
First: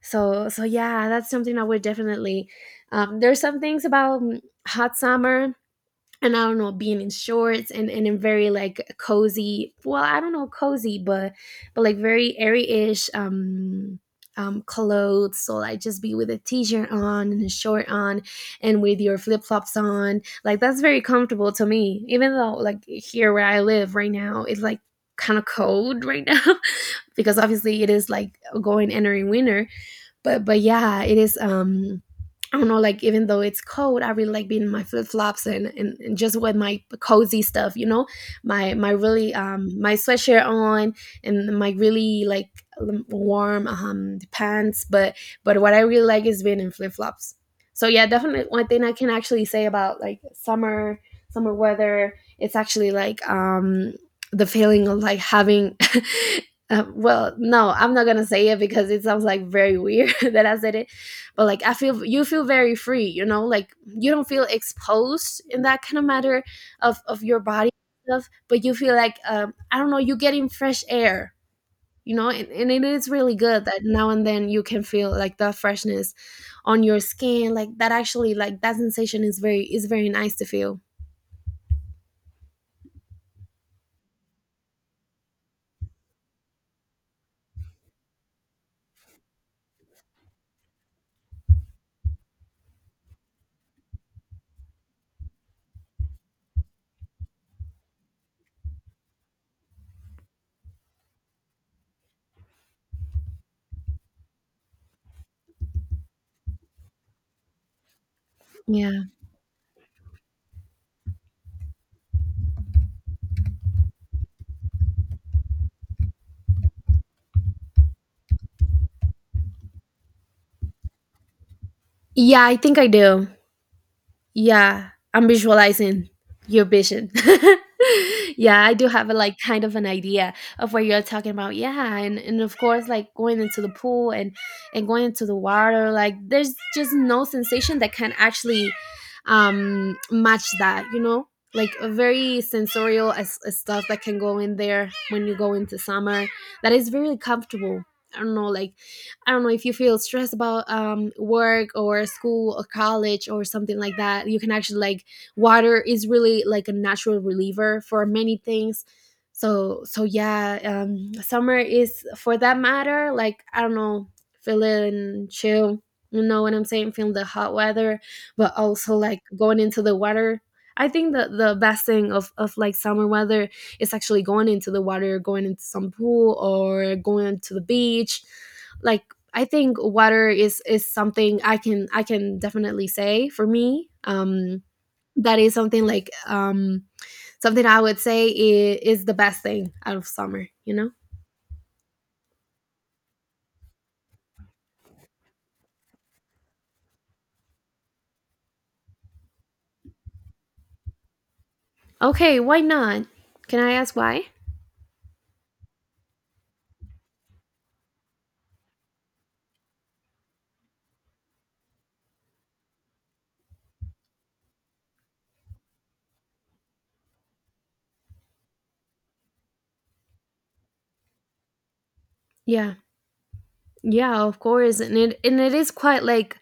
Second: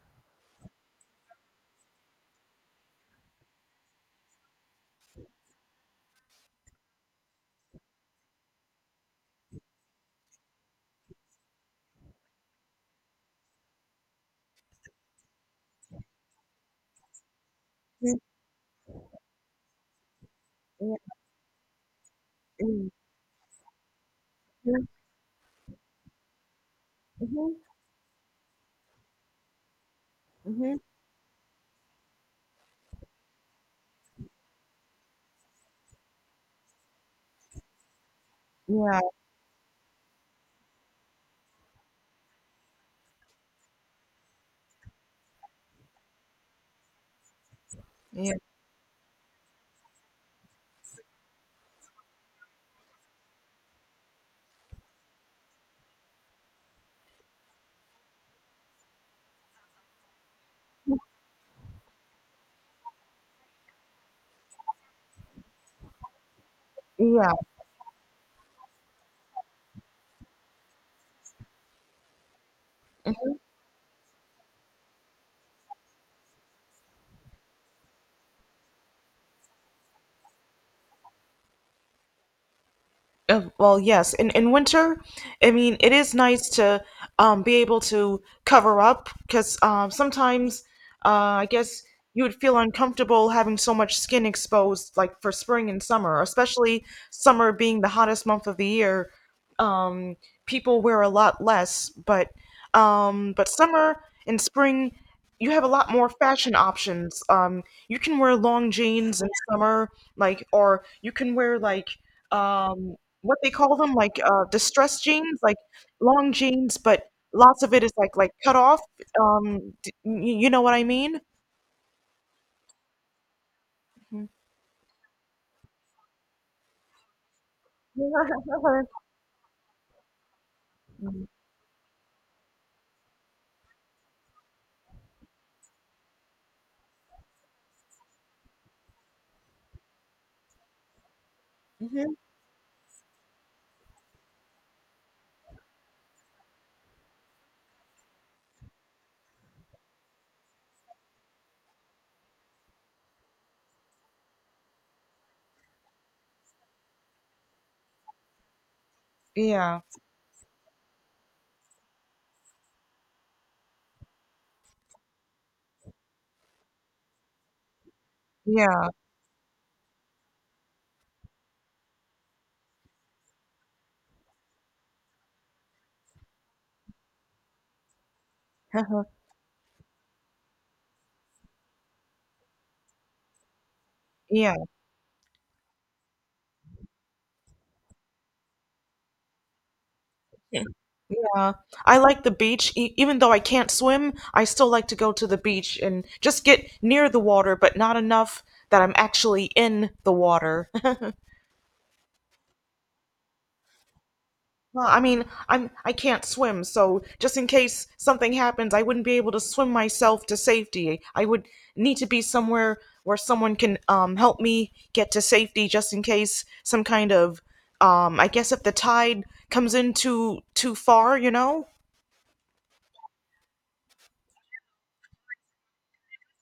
So so yeah, that's something I would definitely, um there's some things about, mm, hot summer, and I don't know, being in shorts and, and in very, like, cozy, well, I don't know, cozy, but but like very airy-ish, um um clothes. So like just be with a t-shirt on and a short
Yeah.
on and with your flip-flops on. Like that's very comfortable to me. Even though, like,
Mm.
here where I live right now, it's like
Mhm.
kind of cold right now because
Mhm.
obviously it is like going — entering winter. But but
Mhm.
yeah, it is, um I don't know, like even though it's cold, I really like being in my flip-flops, and, and and just with my cozy stuff, you know, my my
Yeah.
really, um my sweatshirt on, and my really like, l- warm, um pants. But but what I really like is being in flip-flops. So yeah,
Yeah.
definitely one thing I can actually say about, like, summer summer weather — it's actually like, um the feeling of like having. Um, well, no, I'm not gonna say it because it sounds like very weird that I said it. But like, I feel, you feel very free, you know, like you don't feel exposed in that kind of matter of of
Yeah.
your body and stuff. But you feel like, um, I don't know, you're getting fresh air, you know, and, and it is really good that now and then you can feel like the freshness on your skin, like that. Actually, like that sensation is very is very nice to feel.
Uh, well, yes. In in winter, I mean, it is nice to, um, be able to cover up because, um, sometimes, uh, I guess you would feel uncomfortable having so much skin exposed, like for spring and summer, especially summer being the hottest month of the year. Um, People wear a lot less, but um, but summer and spring, you have a lot more fashion options. Um, you can wear long
Yeah,
jeans in summer, like, or you can wear like um what they call them, like uh, distress jeans, like long jeans, but lots of it is like like cut off. Um, d- y- you know what I mean?
yeah, I think I do.
Mhm.
Yeah, I'm visualizing your vision. Yeah, I do have a like kind of an idea of what you're talking about. Yeah, and and of course, like going into the pool and and going into the water, like there's just no sensation that can actually, um match that, you know? Like a
Mhm.
very sensorial, as, as stuff that can go in there when you go into summer that is very comfortable. I don't know, like, I don't know if you feel stressed about um, work or school or college or something like that. You can actually like, water is really like a natural reliever for many things.
Yeah,
So so yeah, um, summer is for that matter. Like, I don't know, feeling chill. You know what I'm saying? Feeling the hot weather, but
yeah,
also like going into the water. I think that the best thing of, of like summer weather is actually going into the water, going into some pool or going to the beach. Like, I think water is is something I can I can definitely say for me.
yeah,
Um, that is something like um, something I would say is, is the best thing out of summer. You know.
yeah. I like the beach. E- even though I can't swim, I still like to go to the beach and just get near the water, but not enough that I'm actually in the water.
Okay, why not? Can I ask why?
Well, I mean, I'm I can't swim, so just in case something happens, I wouldn't be able to swim myself to safety. I would need to be somewhere where someone can, um, help me get to safety, just in case some kind of, um, I guess if the tide comes in too too far, you know?
Yeah. Yeah, of course. And it and it is quite like,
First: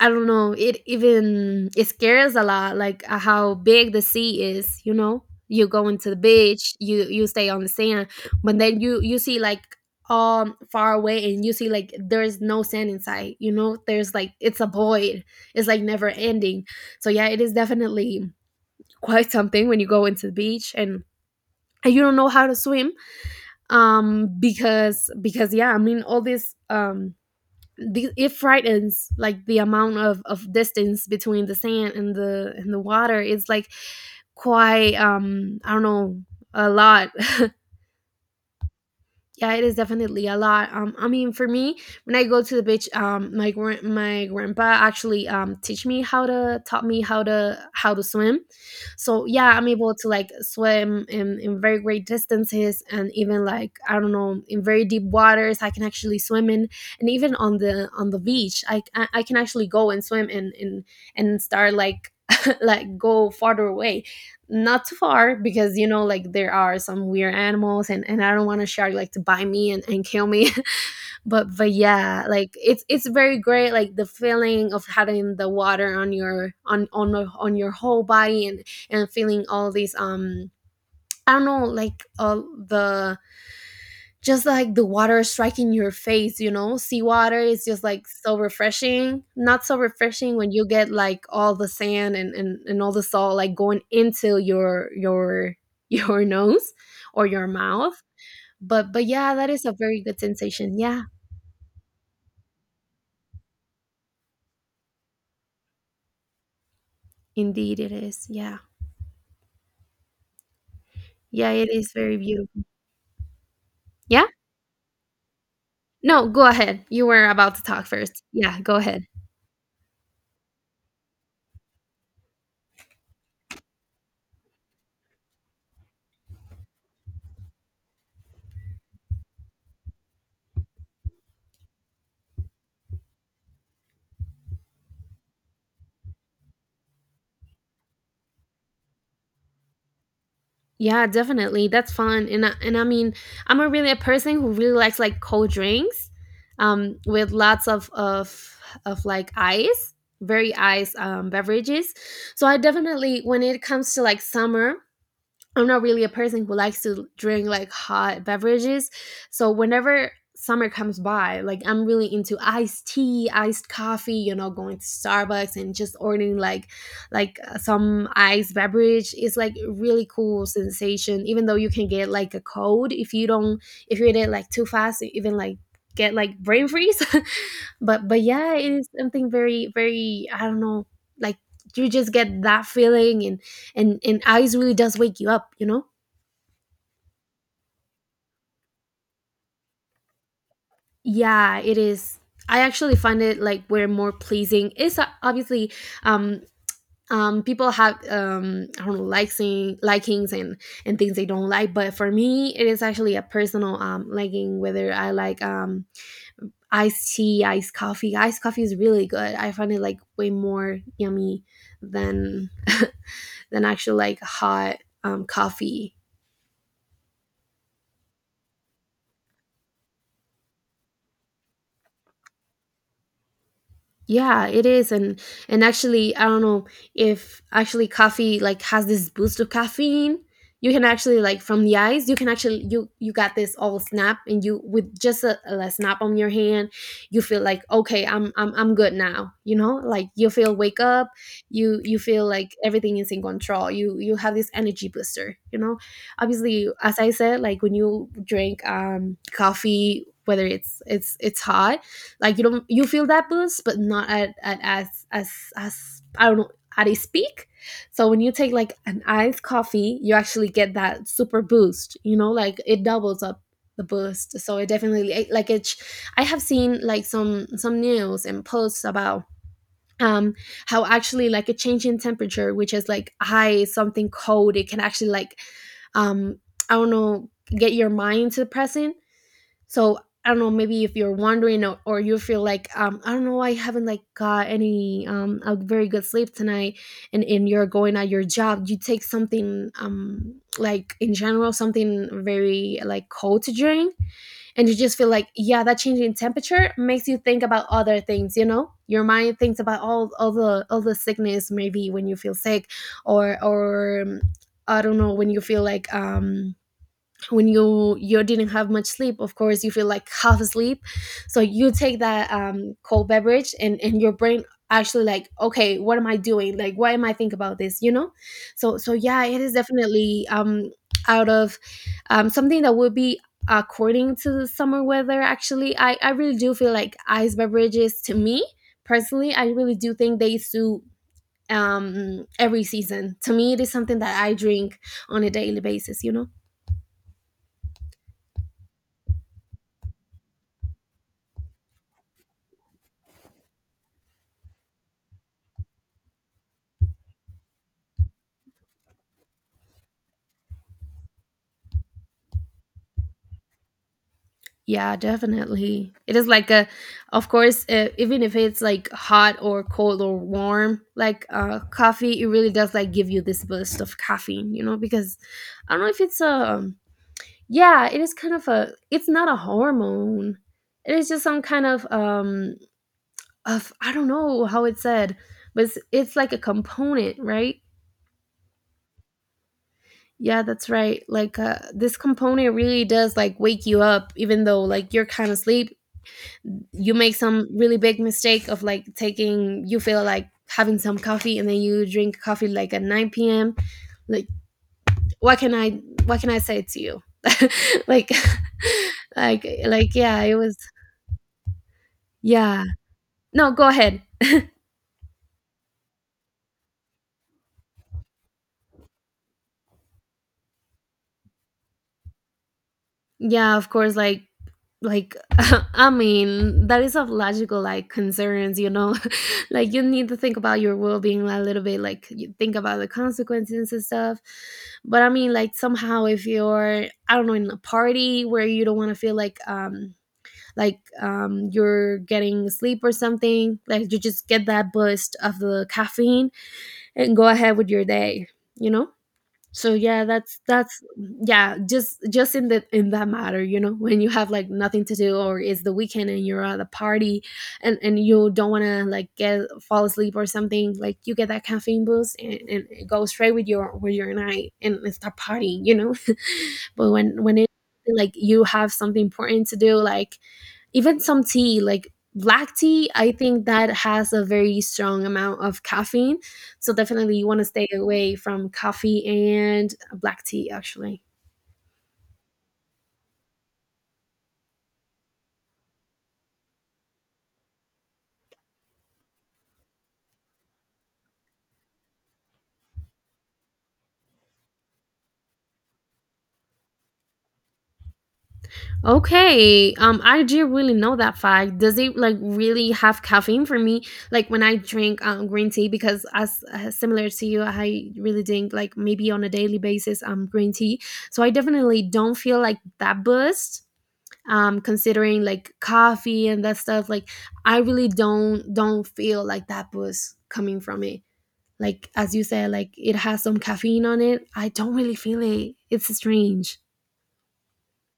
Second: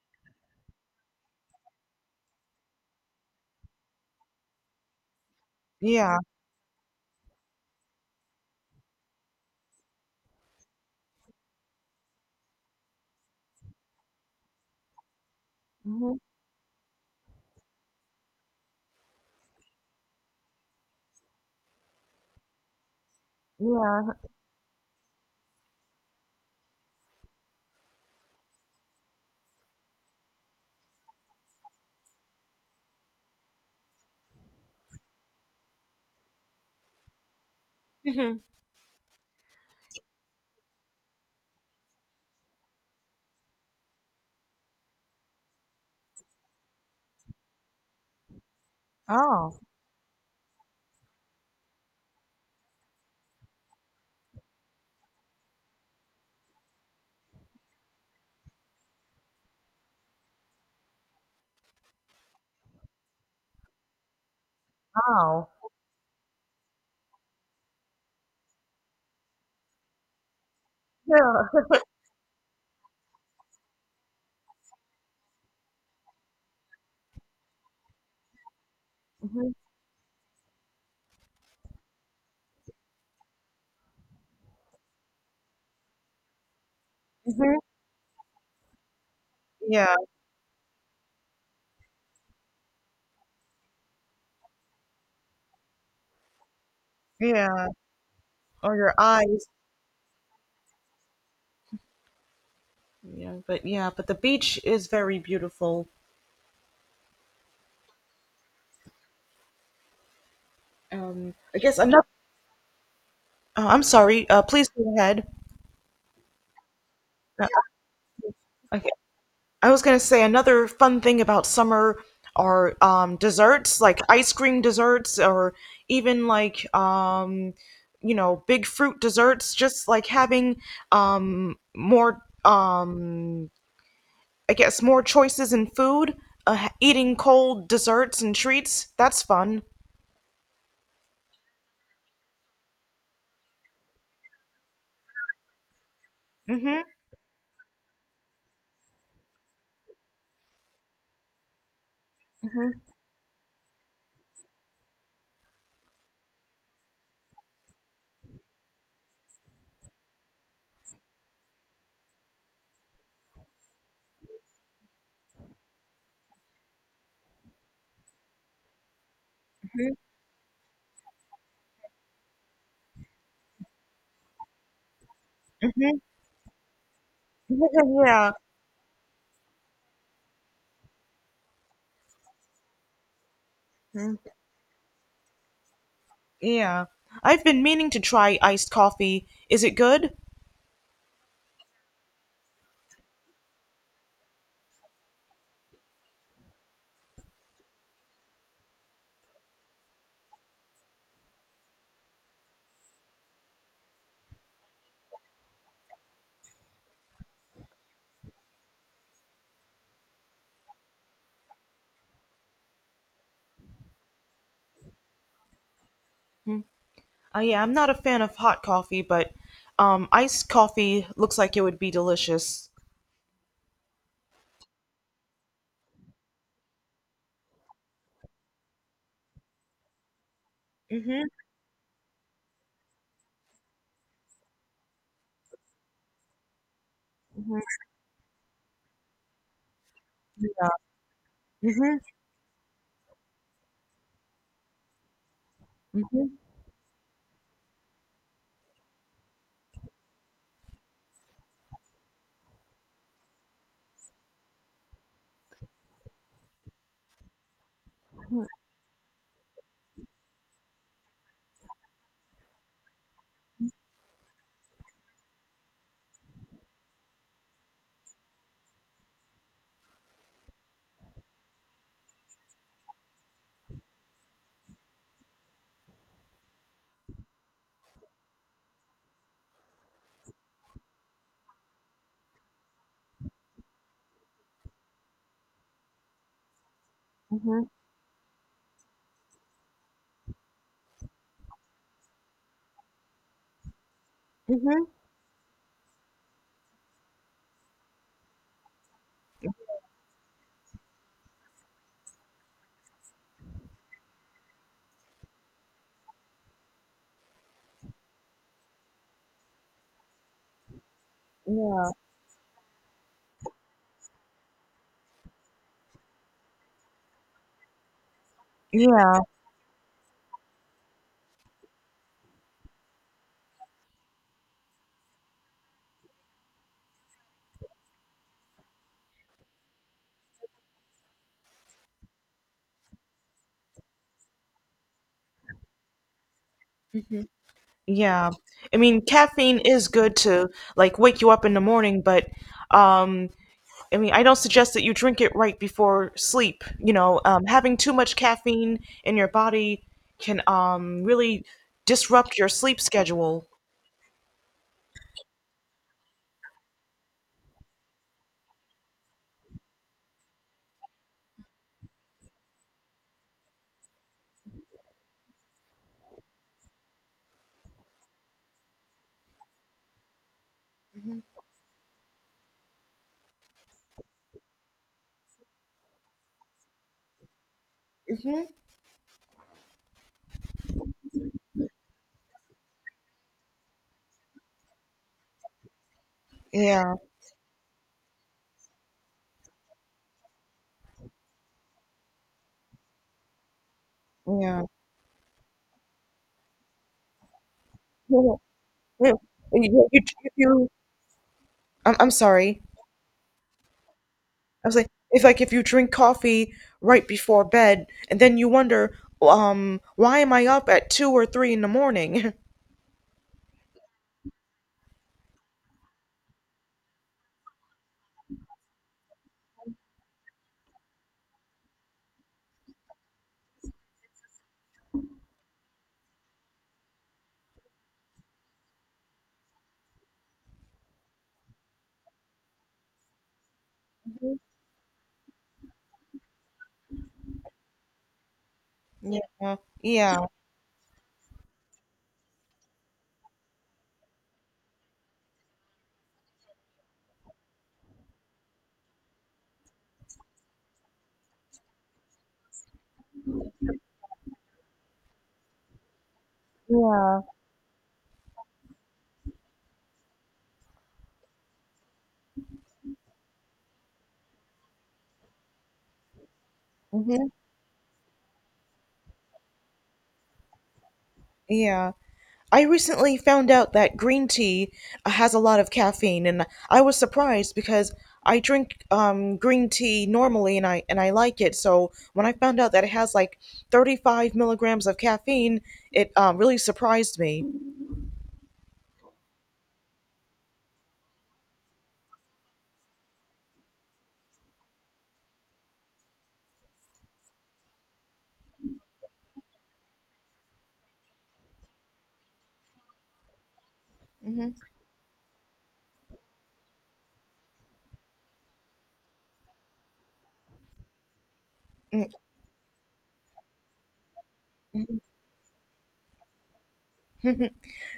I don't know, it even it scares a lot like uh, how big the sea is, you know? You go into the
Yeah.
beach, you you stay on the sand, but then you you see like um far away and you see like there's no sand inside, you know? There's like it's a void. It's like never
Hmm.
ending. So yeah, it is definitely quite something when you go into the beach and and you don't know how to swim,
Yeah.
um because because yeah, I mean all this um the, it frightens like the amount of, of distance between the sand and the and the water is like quite um I don't know, a lot.
Mhm.
Yeah, it is definitely a lot. Um, I mean, for me, when I go to the beach, um, my gran- my grandpa actually um teach me how to taught me how to how to swim. So yeah,
Oh,
I'm able to like swim in in very great distances and even like, I don't know, in very deep waters. I can actually swim in, and even on the on the beach, I I, I can actually go and swim and and and start like like go farther away, not too far
wow.
because, you know, like there are some weird animals and, and I don't want a shark like to bite me and, and kill me. but
Yeah.
but yeah, like it's it's very great, like the feeling of having the water on your on on, on your whole body and and feeling
Mhm.
all these um I don't know, like all the, just like the water striking your face, you know. Seawater
Mhm.
is just like so refreshing. Not so
Yeah.
refreshing when you get like all the sand and, and, and all the salt like going into your your your nose or your
Yeah.
mouth.
Or
But
your
but yeah,
eyes.
that is a very good sensation. Yeah,
Yeah, but yeah, but the beach is very beautiful.
indeed it is. Yeah.
Um,
Yeah,
I
it
guess
is
another
very beautiful.
Uh, I'm
Yeah?
sorry. Uh, please go ahead.
No, go ahead. You were
Uh,
about to talk first. Yeah, go
okay.
ahead.
I was gonna say another fun thing about summer are um, desserts, like ice cream desserts, or even like um, you know big fruit desserts. Just like having um, more, um, I guess, more choices in food. Uh, ha- eating cold desserts and treats. That's fun.
Yeah, definitely. That's fun. And I, and I mean, I'm a really a person who really likes like cold drinks
Mhm.
um with lots of of of like ice, very ice um beverages. So I
Mhm.
definitely when it comes to like summer, I'm not really a person who likes to drink like hot beverages. So whenever summer comes by, like I'm really into iced tea, iced coffee, you know, going to Starbucks and just ordering like like uh, some iced beverage is like
Mhm.
really cool sensation, even though you can get like a cold if you don't, if you eat it like too fast, even like
Mhm.
get like brain freeze. but but
yeah.
yeah, it is something very very, I don't know, like you just get that feeling, and
Mhm.
and ice really does wake you up, you know.
Yeah. I've been meaning to try iced coffee. Is it good?
Yeah, it is. I actually find it like we're more pleasing. It's uh, obviously, um um people have um I don't know, liking likings, and and things they don't like. But for me, it is actually a personal um liking, whether I like um iced tea, iced coffee. Iced coffee is really good. I find it like way more yummy than than actual like hot um coffee.
Mm. Uh, yeah, I'm not a fan of hot coffee, but um, iced coffee looks like it would be delicious.
Yeah, it is, and and actually, I don't know if actually coffee like has this boost of caffeine. You can actually
Mhm.
like from the ice, you can actually, you you got this all snap, and you, with just a, a snap on your hand, you feel like,
Mhm.
okay, I'm I'm I'm good now. You know, like you feel wake up, you you
Mhm.
feel like everything is in control. You you have this energy booster. You know,
Mhm.
obviously, as I said, like when you drink um coffee, whether it's it's it's hot, like you don't, you feel that boost but not at, at as as as I don't know, at a peak. So when you take like an iced coffee, you actually get that super boost, you know, like it doubles up the boost. So it definitely it- like it sh- I have seen like some some news and posts about um how actually like a change in temperature, which is like high something cold, it can actually like um I don't know, get your mind to the present. So, I don't know, maybe if you're wondering or, or you feel like, um, I don't know, I haven't like got any um, a very good sleep tonight and, and you're
Mhm.
going at your job, you take something, um, like in general something very like cold to drink, and you
Mhm.
just feel like, yeah, that change in temperature makes you think about other things, you know, your mind thinks about all, all the all the sickness maybe when you feel sick or or um, I don't know, when you feel like um when you you didn't have much sleep, of course you feel like half asleep, so you
Yeah.
take that um, cold beverage and and your brain actually like, okay, what am I doing, like why am I think about this, you know. So so
Yeah.
yeah, it is definitely um out of um something that would be according to the summer weather. Actually, i i really do feel like ice beverages to me personally. I really do think they suit um every season, to me it is something that I drink on a daily basis, you know.
Yeah. I mean, caffeine is good to like wake you up in the morning, but um, I mean, I don't suggest that you drink it right before sleep. You know, um, having too much caffeine in your body can um really disrupt your sleep schedule.
Yeah, definitely. It is like a, of course, uh, even if it's like hot or cold or warm, like uh, coffee, it really does like give you this burst of caffeine, you know, because I don't know if it's a, um, yeah, it is kind of a, it's not a hormone. It is
Mhm.
just some kind of, um, of, I don't know how it's said, but it's, it's like a component, right?
Mhm.
Yeah, that's right. Like, uh, this component really does like wake you up, even though like you're kind of asleep, you
Yeah.
make some really big mistake of like taking, you feel like having some coffee and then you drink coffee like at nine p.m. like,
Yeah.
what can i what can I say to you, like
Yeah, you-
like
you-
like
If
yeah, it was.
you, I'm, I'm sorry.
Yeah, no, go ahead.
I was like, if like if you drink coffee right before bed, and then you wonder, um, why am I up at two or three in the morning?
Yeah, of course. Like, like I mean, that is of logical like concerns. You know, like you need to think about your well being a little bit. Like you think about the consequences and stuff. But I mean, like somehow if you're, I don't know, in a party where you don't want to feel like um like um you're getting sleep or something, like you just get that boost of the caffeine and go ahead with your day. You know,
Yeah,
so yeah,
yeah,
that's that's yeah, just just in the in that matter, you know, when you have like nothing to do or it's the weekend and you're at a party and and you don't want to like get fall asleep or something, like you get that caffeine boost and, and it goes straight with your with your night and and start partying, you know. But
yeah,
when when it like you have something important to do, like even some tea, like black tea, I think that has a very strong amount of caffeine, so definitely you
hmm
want to stay away from coffee and black tea actually.
yeah. I recently found out that green tea uh, has a lot of caffeine, and I was surprised because I drink um, green tea normally, and I and I like it. So when I found out that it has like thirty-five milligrams of caffeine, it um, really surprised me.
Okay, um I do really know that fact. Does it like really have caffeine for me like when I drink um, green tea? Because as uh, similar to you, I really drink like maybe on a daily basis um green tea, so I definitely don't feel like that boost.
Mhm.
Um considering like coffee and that stuff, like I really don't don't feel like that boost coming from it, like
Mm,
as you said, like it has some caffeine on it, I don't really
mhm.
feel it, it's strange.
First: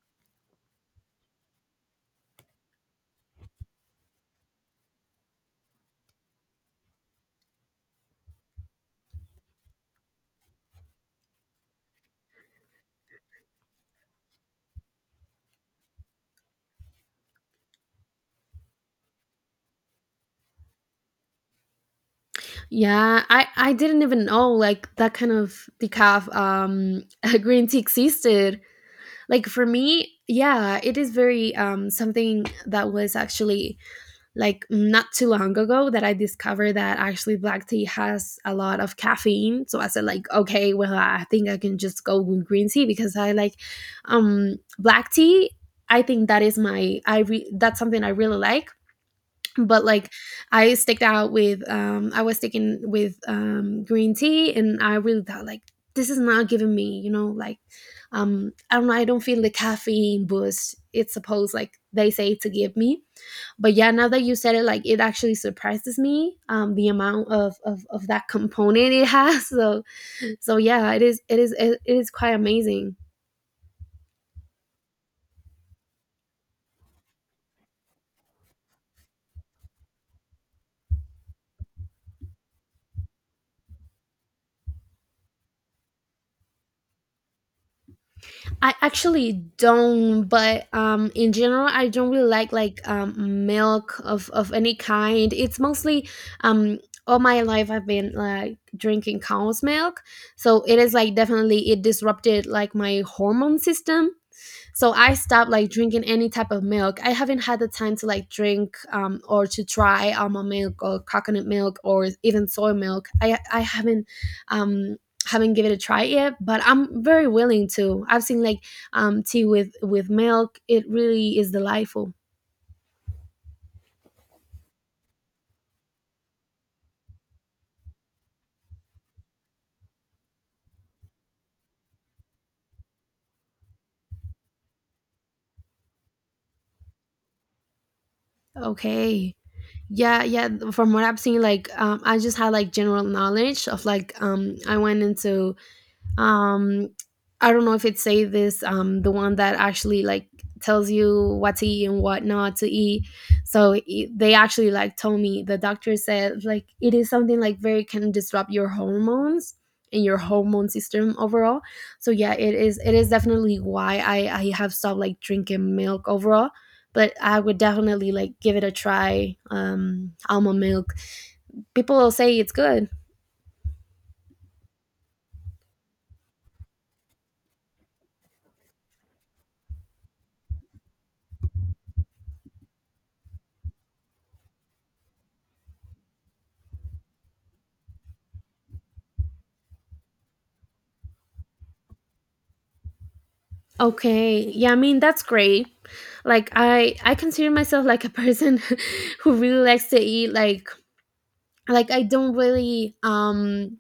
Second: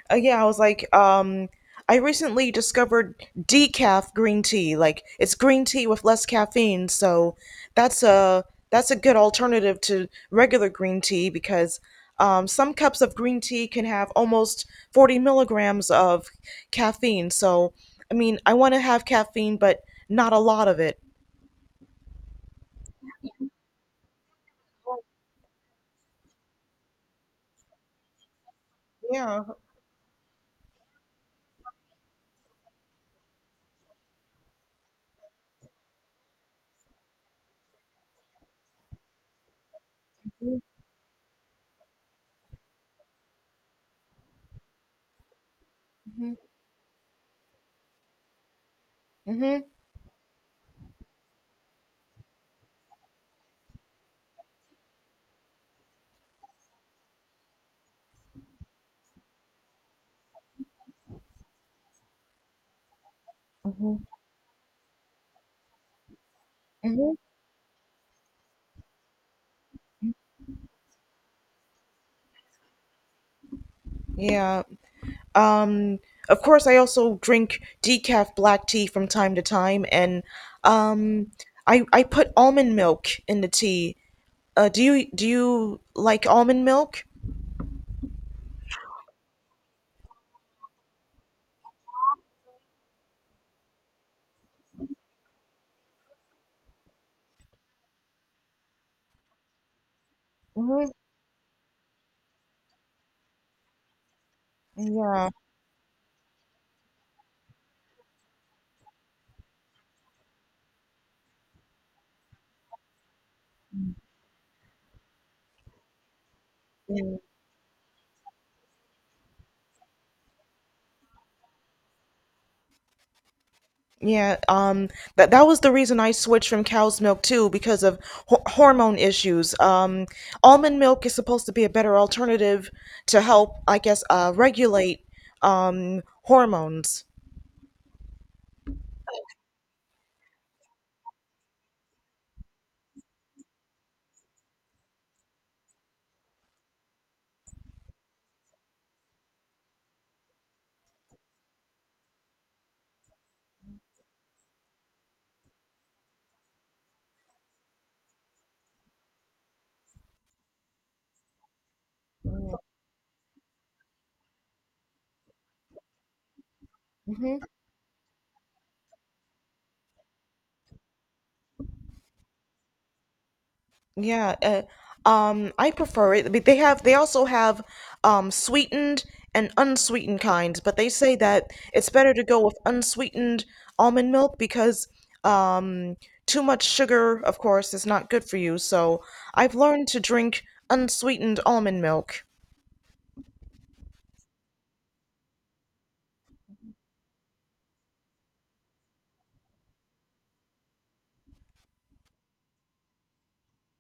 Uh, yeah, I was like, um, I recently discovered decaf green tea. Like it's green tea with less caffeine, so that's a that's a good alternative to regular green tea because um, some cups of green tea can have almost forty milligrams of caffeine. So, I mean, I want to have caffeine, but not a lot of it.
Yeah, i i didn't even know like that kind of decaf um green tea existed.
Yeah.
Like for me, yeah, it is very um something that was actually like not too long ago that I discovered that actually black tea has a lot of caffeine. So I said like,
Mm-hmm.
okay, well I think I can just go with green tea because I like um black tea. I think
Mm-hmm.
that is my I re- that's something I really like.
Mm-hmm.
But like I sticked out with um I was sticking with um green tea and I really thought like this is not giving me, you know, like um I don't know, I don't feel the caffeine boost it's supposed, like they say, to give me. But yeah, now that you said it, like it actually surprises me um the
Mm-hmm.
amount of of, of that component it has. So so yeah, is it is it, is it is quite amazing.
Yeah. Um of course I also drink decaf black tea from time to time and um I I put almond milk in the tea. Uh do you do you like almond milk?
I actually don't, but um in general, I don't really like like um milk of of any kind. It's mostly um all my life I've been like drinking cow's milk, so it
Mhm.
is like definitely it disrupted like my hormone system. So I
Yeah.
stopped like drinking any type of milk. I haven't had the time to like drink um, or to try almond milk or coconut milk or even soy milk. I i haven't um haven't given it a try yet, but I'm
Mm.
very willing to. I've seen like um tea with with milk, it really is delightful.
Yeah, um that that was the reason I switched from cow's milk too because of ho- hormone issues. Um almond milk is supposed to be a better alternative to help I guess uh regulate um hormones.
Okay, yeah yeah, th- from what I've seen, like um, I just had like general knowledge of like um I went into um I don't know if it say this, um the one that actually like tells you what to eat and what not to eat, so it, they actually like told me, the doctor said like it is something like very can disrupt your hormones and your hormone system overall. So yeah, it is, it is definitely why i i have stopped like drinking milk overall, but I would definitely like give it a try, um almond milk, people will say it's good.
Yeah, uh, um, I prefer it. But they have they also have um sweetened and unsweetened kinds, but they say that it's better to go with unsweetened almond milk because um too much sugar, of course, is not good for you. So I've learned to drink unsweetened almond milk.
Okay. Yeah, I mean that's great. Like I I consider myself like a person who really likes to eat, like like I don't really um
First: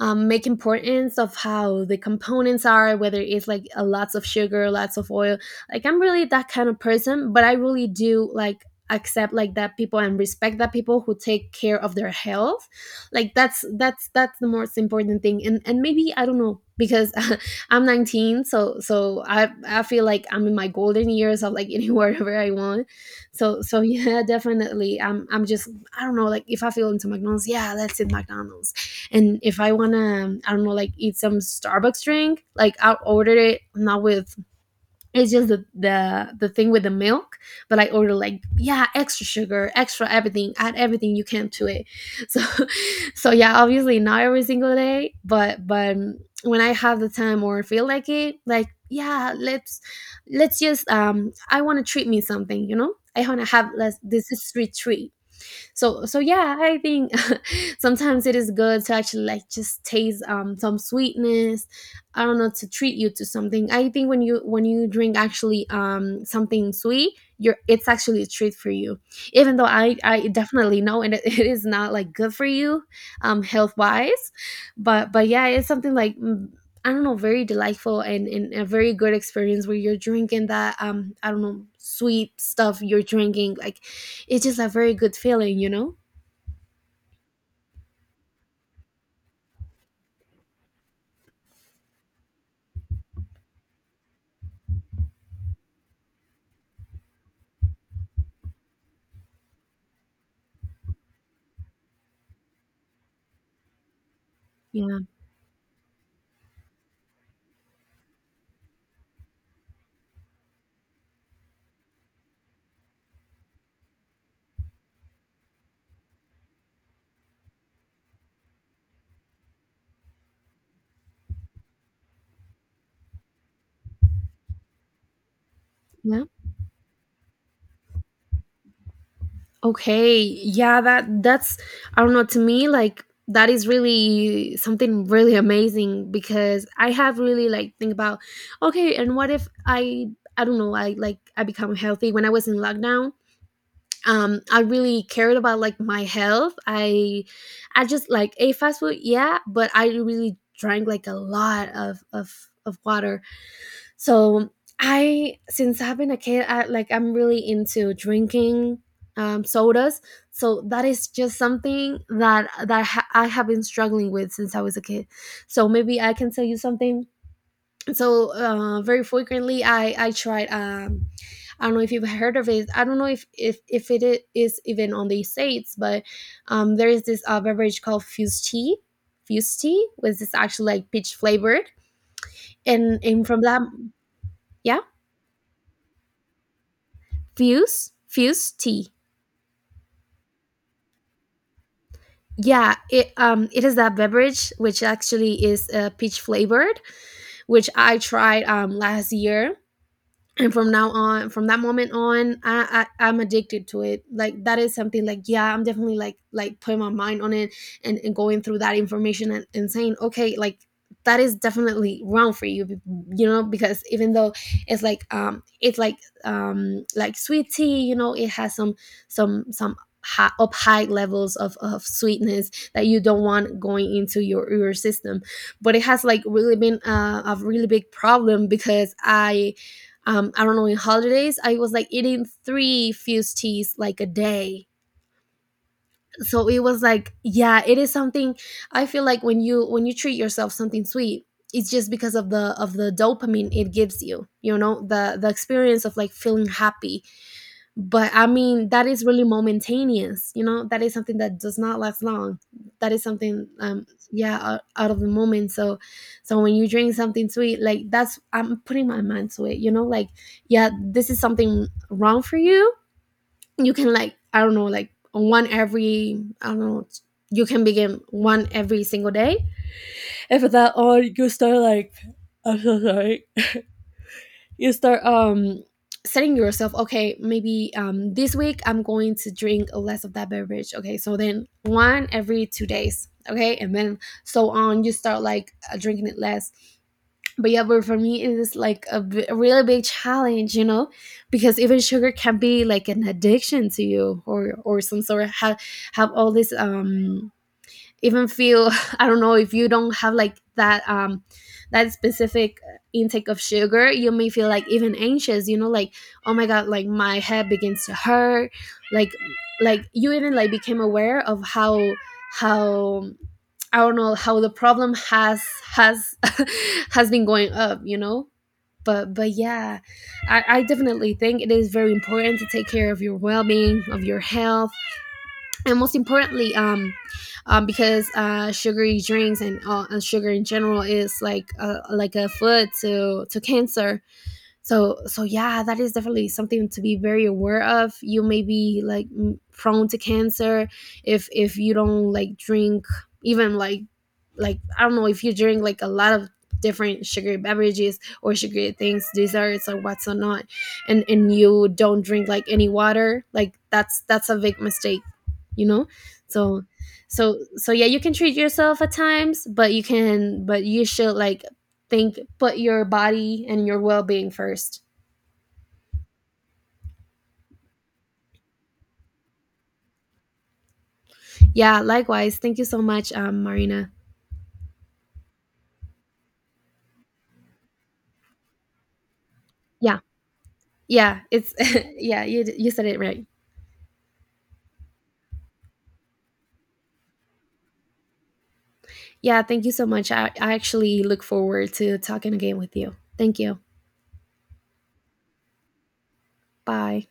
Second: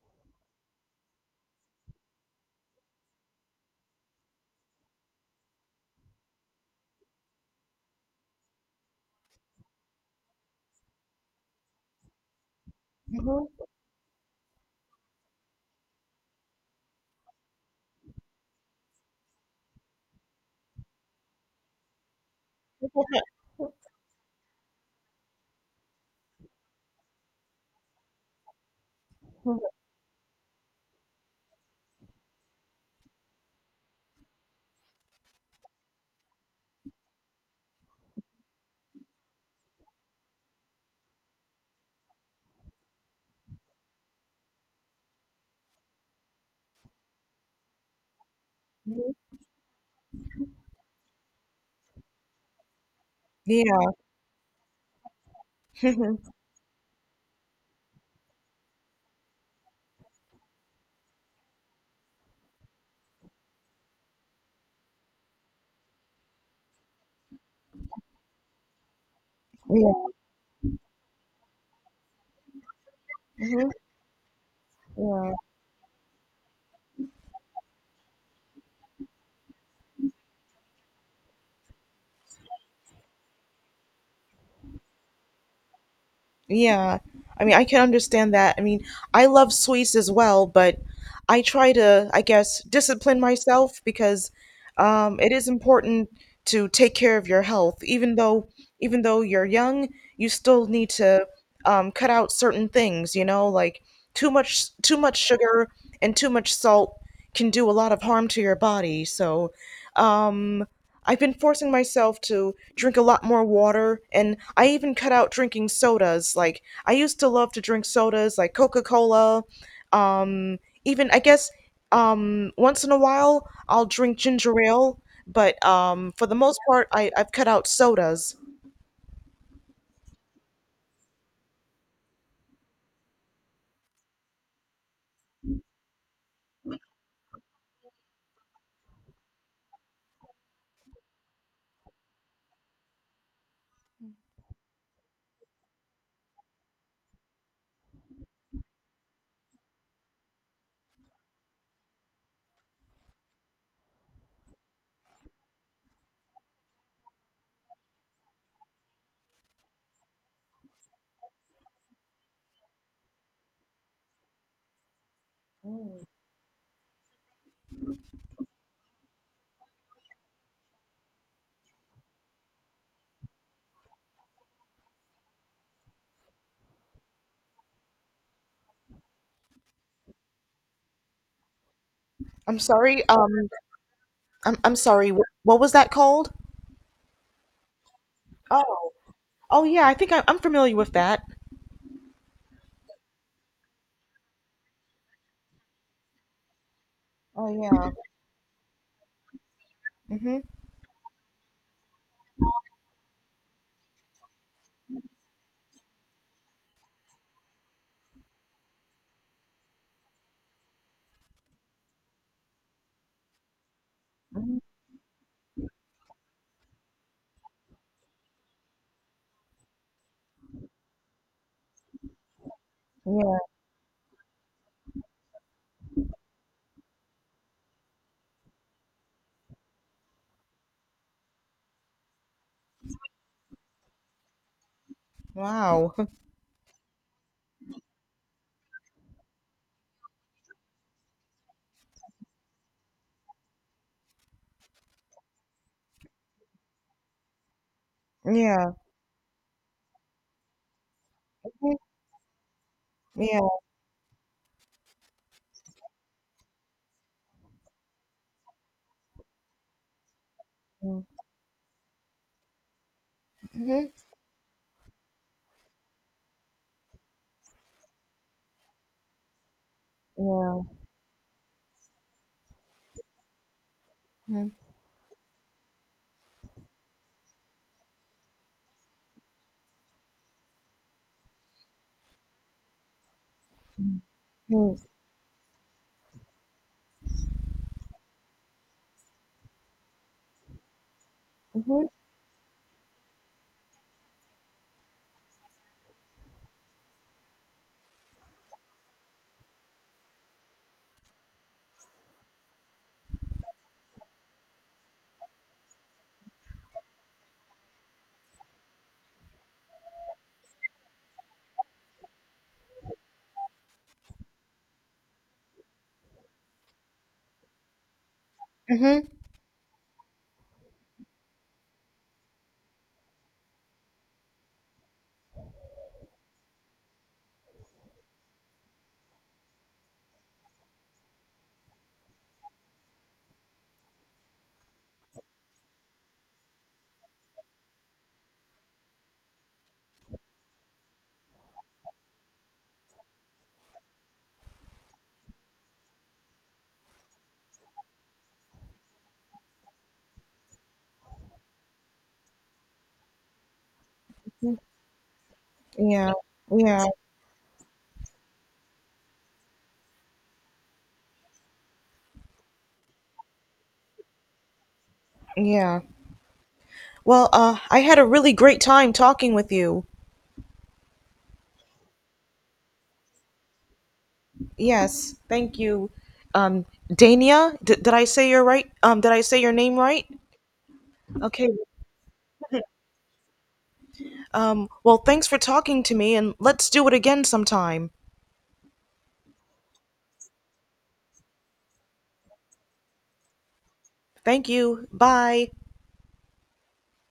um, make importance of how the components are, whether it's like a lots of sugar, lots of oil. Like I'm really that kind of person, but I really do like accept like that people and respect that people who take care of their health. Like
Mhm.
that's that's that's the most important thing. and and maybe I don't know, because I'm nineteen, so so i i feel like I'm in my golden years of like eating whatever I want. So so yeah, definitely i'm i'm just, I don't know, like if I feel into McDonald's, yeah, let's eat McDonald's. And if I wanna, I don't know, like eat some Starbucks drink, like I'll order it not with, it's just the the, the thing with the milk, but I order like, yeah, extra sugar, extra everything, add everything you can to it. So so yeah, obviously not every single day, but but um, when I have the time or feel like it, like yeah, let's let's just um I wanna treat me something, you know? I wanna have
Yeah.
less, this is street treat. So so yeah, I think sometimes it is good to actually like just taste um some sweetness, I don't know, to treat you to something. I think when you when you drink actually um something sweet, you're, it's actually a treat for you, even though
Yeah.
i i definitely know and it, it is not like good for you um
Mhm. Yeah.
health wise. but but
Mhm.
yeah, it's something like mm, I don't know, very delightful and, and a very good experience where you're drinking that, um I don't know, sweet stuff you're drinking, like it is a very good feeling, you know.
Yeah. I mean, I can understand that. I mean, I love sweets as well, but I try to, I guess, discipline myself because um, it is important to take care of your health. Even though, even though you're young, you still need to um, cut out certain things, you know, like too much, too
Yeah
much sugar and too much salt can do a lot of harm to your body. So, um, I've been forcing myself to drink a lot more water, and I even cut out drinking sodas. Like, I used to love to drink sodas like Coca Cola. Um, Even, I guess, um, once in a while, I'll drink ginger ale, but um,
yeah,
for the most part, I, I've cut out sodas.
okay yeah, that that's, I don't know, to me like that is really something really amazing, because I have really like think about, okay and what if I, I don't know, I like I become healthy when I was in lockdown. Um I really cared about like my health. i i just like ate fast food, yeah, but I really drank like a lot of of of water. So I, since I've been a kid, I like I'm really into drinking um, sodas. So that is just something that that ha- I have been struggling with since I was a kid. So maybe I can tell you something. So uh, very frequently, I I tried. Um, I don't know if you've heard of it. I don't know if if if it i- is even on the states, but um, there is this uh, beverage called fused tea. Fused tea, which is actually like peach flavored,
I'm
and
sorry.
and from
Um,
that,
I'm, I'm
yeah.
sorry. wh- What was that called?
Fuse? Fuse
Oh,
tea.
oh yeah, I think I, I'm familiar with that.
Yeah, it um it is that beverage which actually is uh, peach flavored,
Oh
which
yeah.
I tried um last year,
Mhm.
and from now on, from that moment on, I, I I'm addicted to it. Like that is something like, yeah, I'm definitely like like putting my mind on it, and, and going through that information and, and saying okay, like that is definitely wrong for you, be- you know, because even though it's like um it's like um like sweet tea, you know, it has some some some high, up high levels of, of sweetness that you don't
Yeah.
want going into your your system, but it has like really been uh, a really big problem because I, um, I don't know, in holidays, I was like eating three fused teas like a day.
Wow.
So it was like, yeah, it is something, I feel like when you when you treat yourself something sweet, it's just because of the of the dopamine it gives you. You know, the the experience of like feeling happy. But I mean
Yeah.
that is really momentaneous, you know, that is something that does not
Mhm.
last long. That is something,
Yeah.
um yeah, out, out of the moment. So so when you drink something sweet, like that's, I'm putting my mind to it, you know, like yeah, this is something wrong for you. You
Mhm.
can like, I don't know, like one every, I don't know, you can begin one every single day. After that, or you start like, I'm so sorry,
Yeah.
you start um setting yourself, okay maybe um this week I'm going to drink less of that beverage, okay so then one every two days, okay and then so on
Mm,
you start like uh, drinking it less. But yeah, but for me it is like a b- a really big challenge, you know, because even
mhm,
sugar can be like an addiction to you, or or some sort of have have all this um even feel, I don't know, if you don't have like that um that specific intake of sugar, you may feel like even anxious, you know, like oh my god, like my head begins to hurt, like like you even like became aware of how how I don't know, how the problem has has has been going up, you know.
mhm.
but but yeah, I, I definitely think it is very important to take care of your well-being, of your health. And most importantly, um, um because uh sugary drinks and uh, and sugar in general is like a, like a food to to cancer. So so yeah, that is definitely something to be very aware of. You may be like m- prone to cancer if if you don't like drink, even like like I don't know, if you drink like a lot of different sugary beverages or sugary things, desserts or what's or not, and and you don't drink like any water, like that's that's a big mistake, you know.
Yeah,
So
yeah,
so so yeah, you can treat yourself at times, but you can, but you should like think, put your body and your well-being first.
yeah. Well, uh, I had a really great time talking with you.
Yeah, likewise, thank you so much, um Marina.
Yes, thank you. Um, Dania, d- did I say your right? Um, did I say your name
Yeah,
right?
yeah,
Okay.
it's yeah you, you said it right.
Um, well, thanks for talking to me, and let's do it again sometime.
Yeah, thank you so much, I, I actually look forward to talking again with you. Thank you.
Thank you. Bye.
Bye.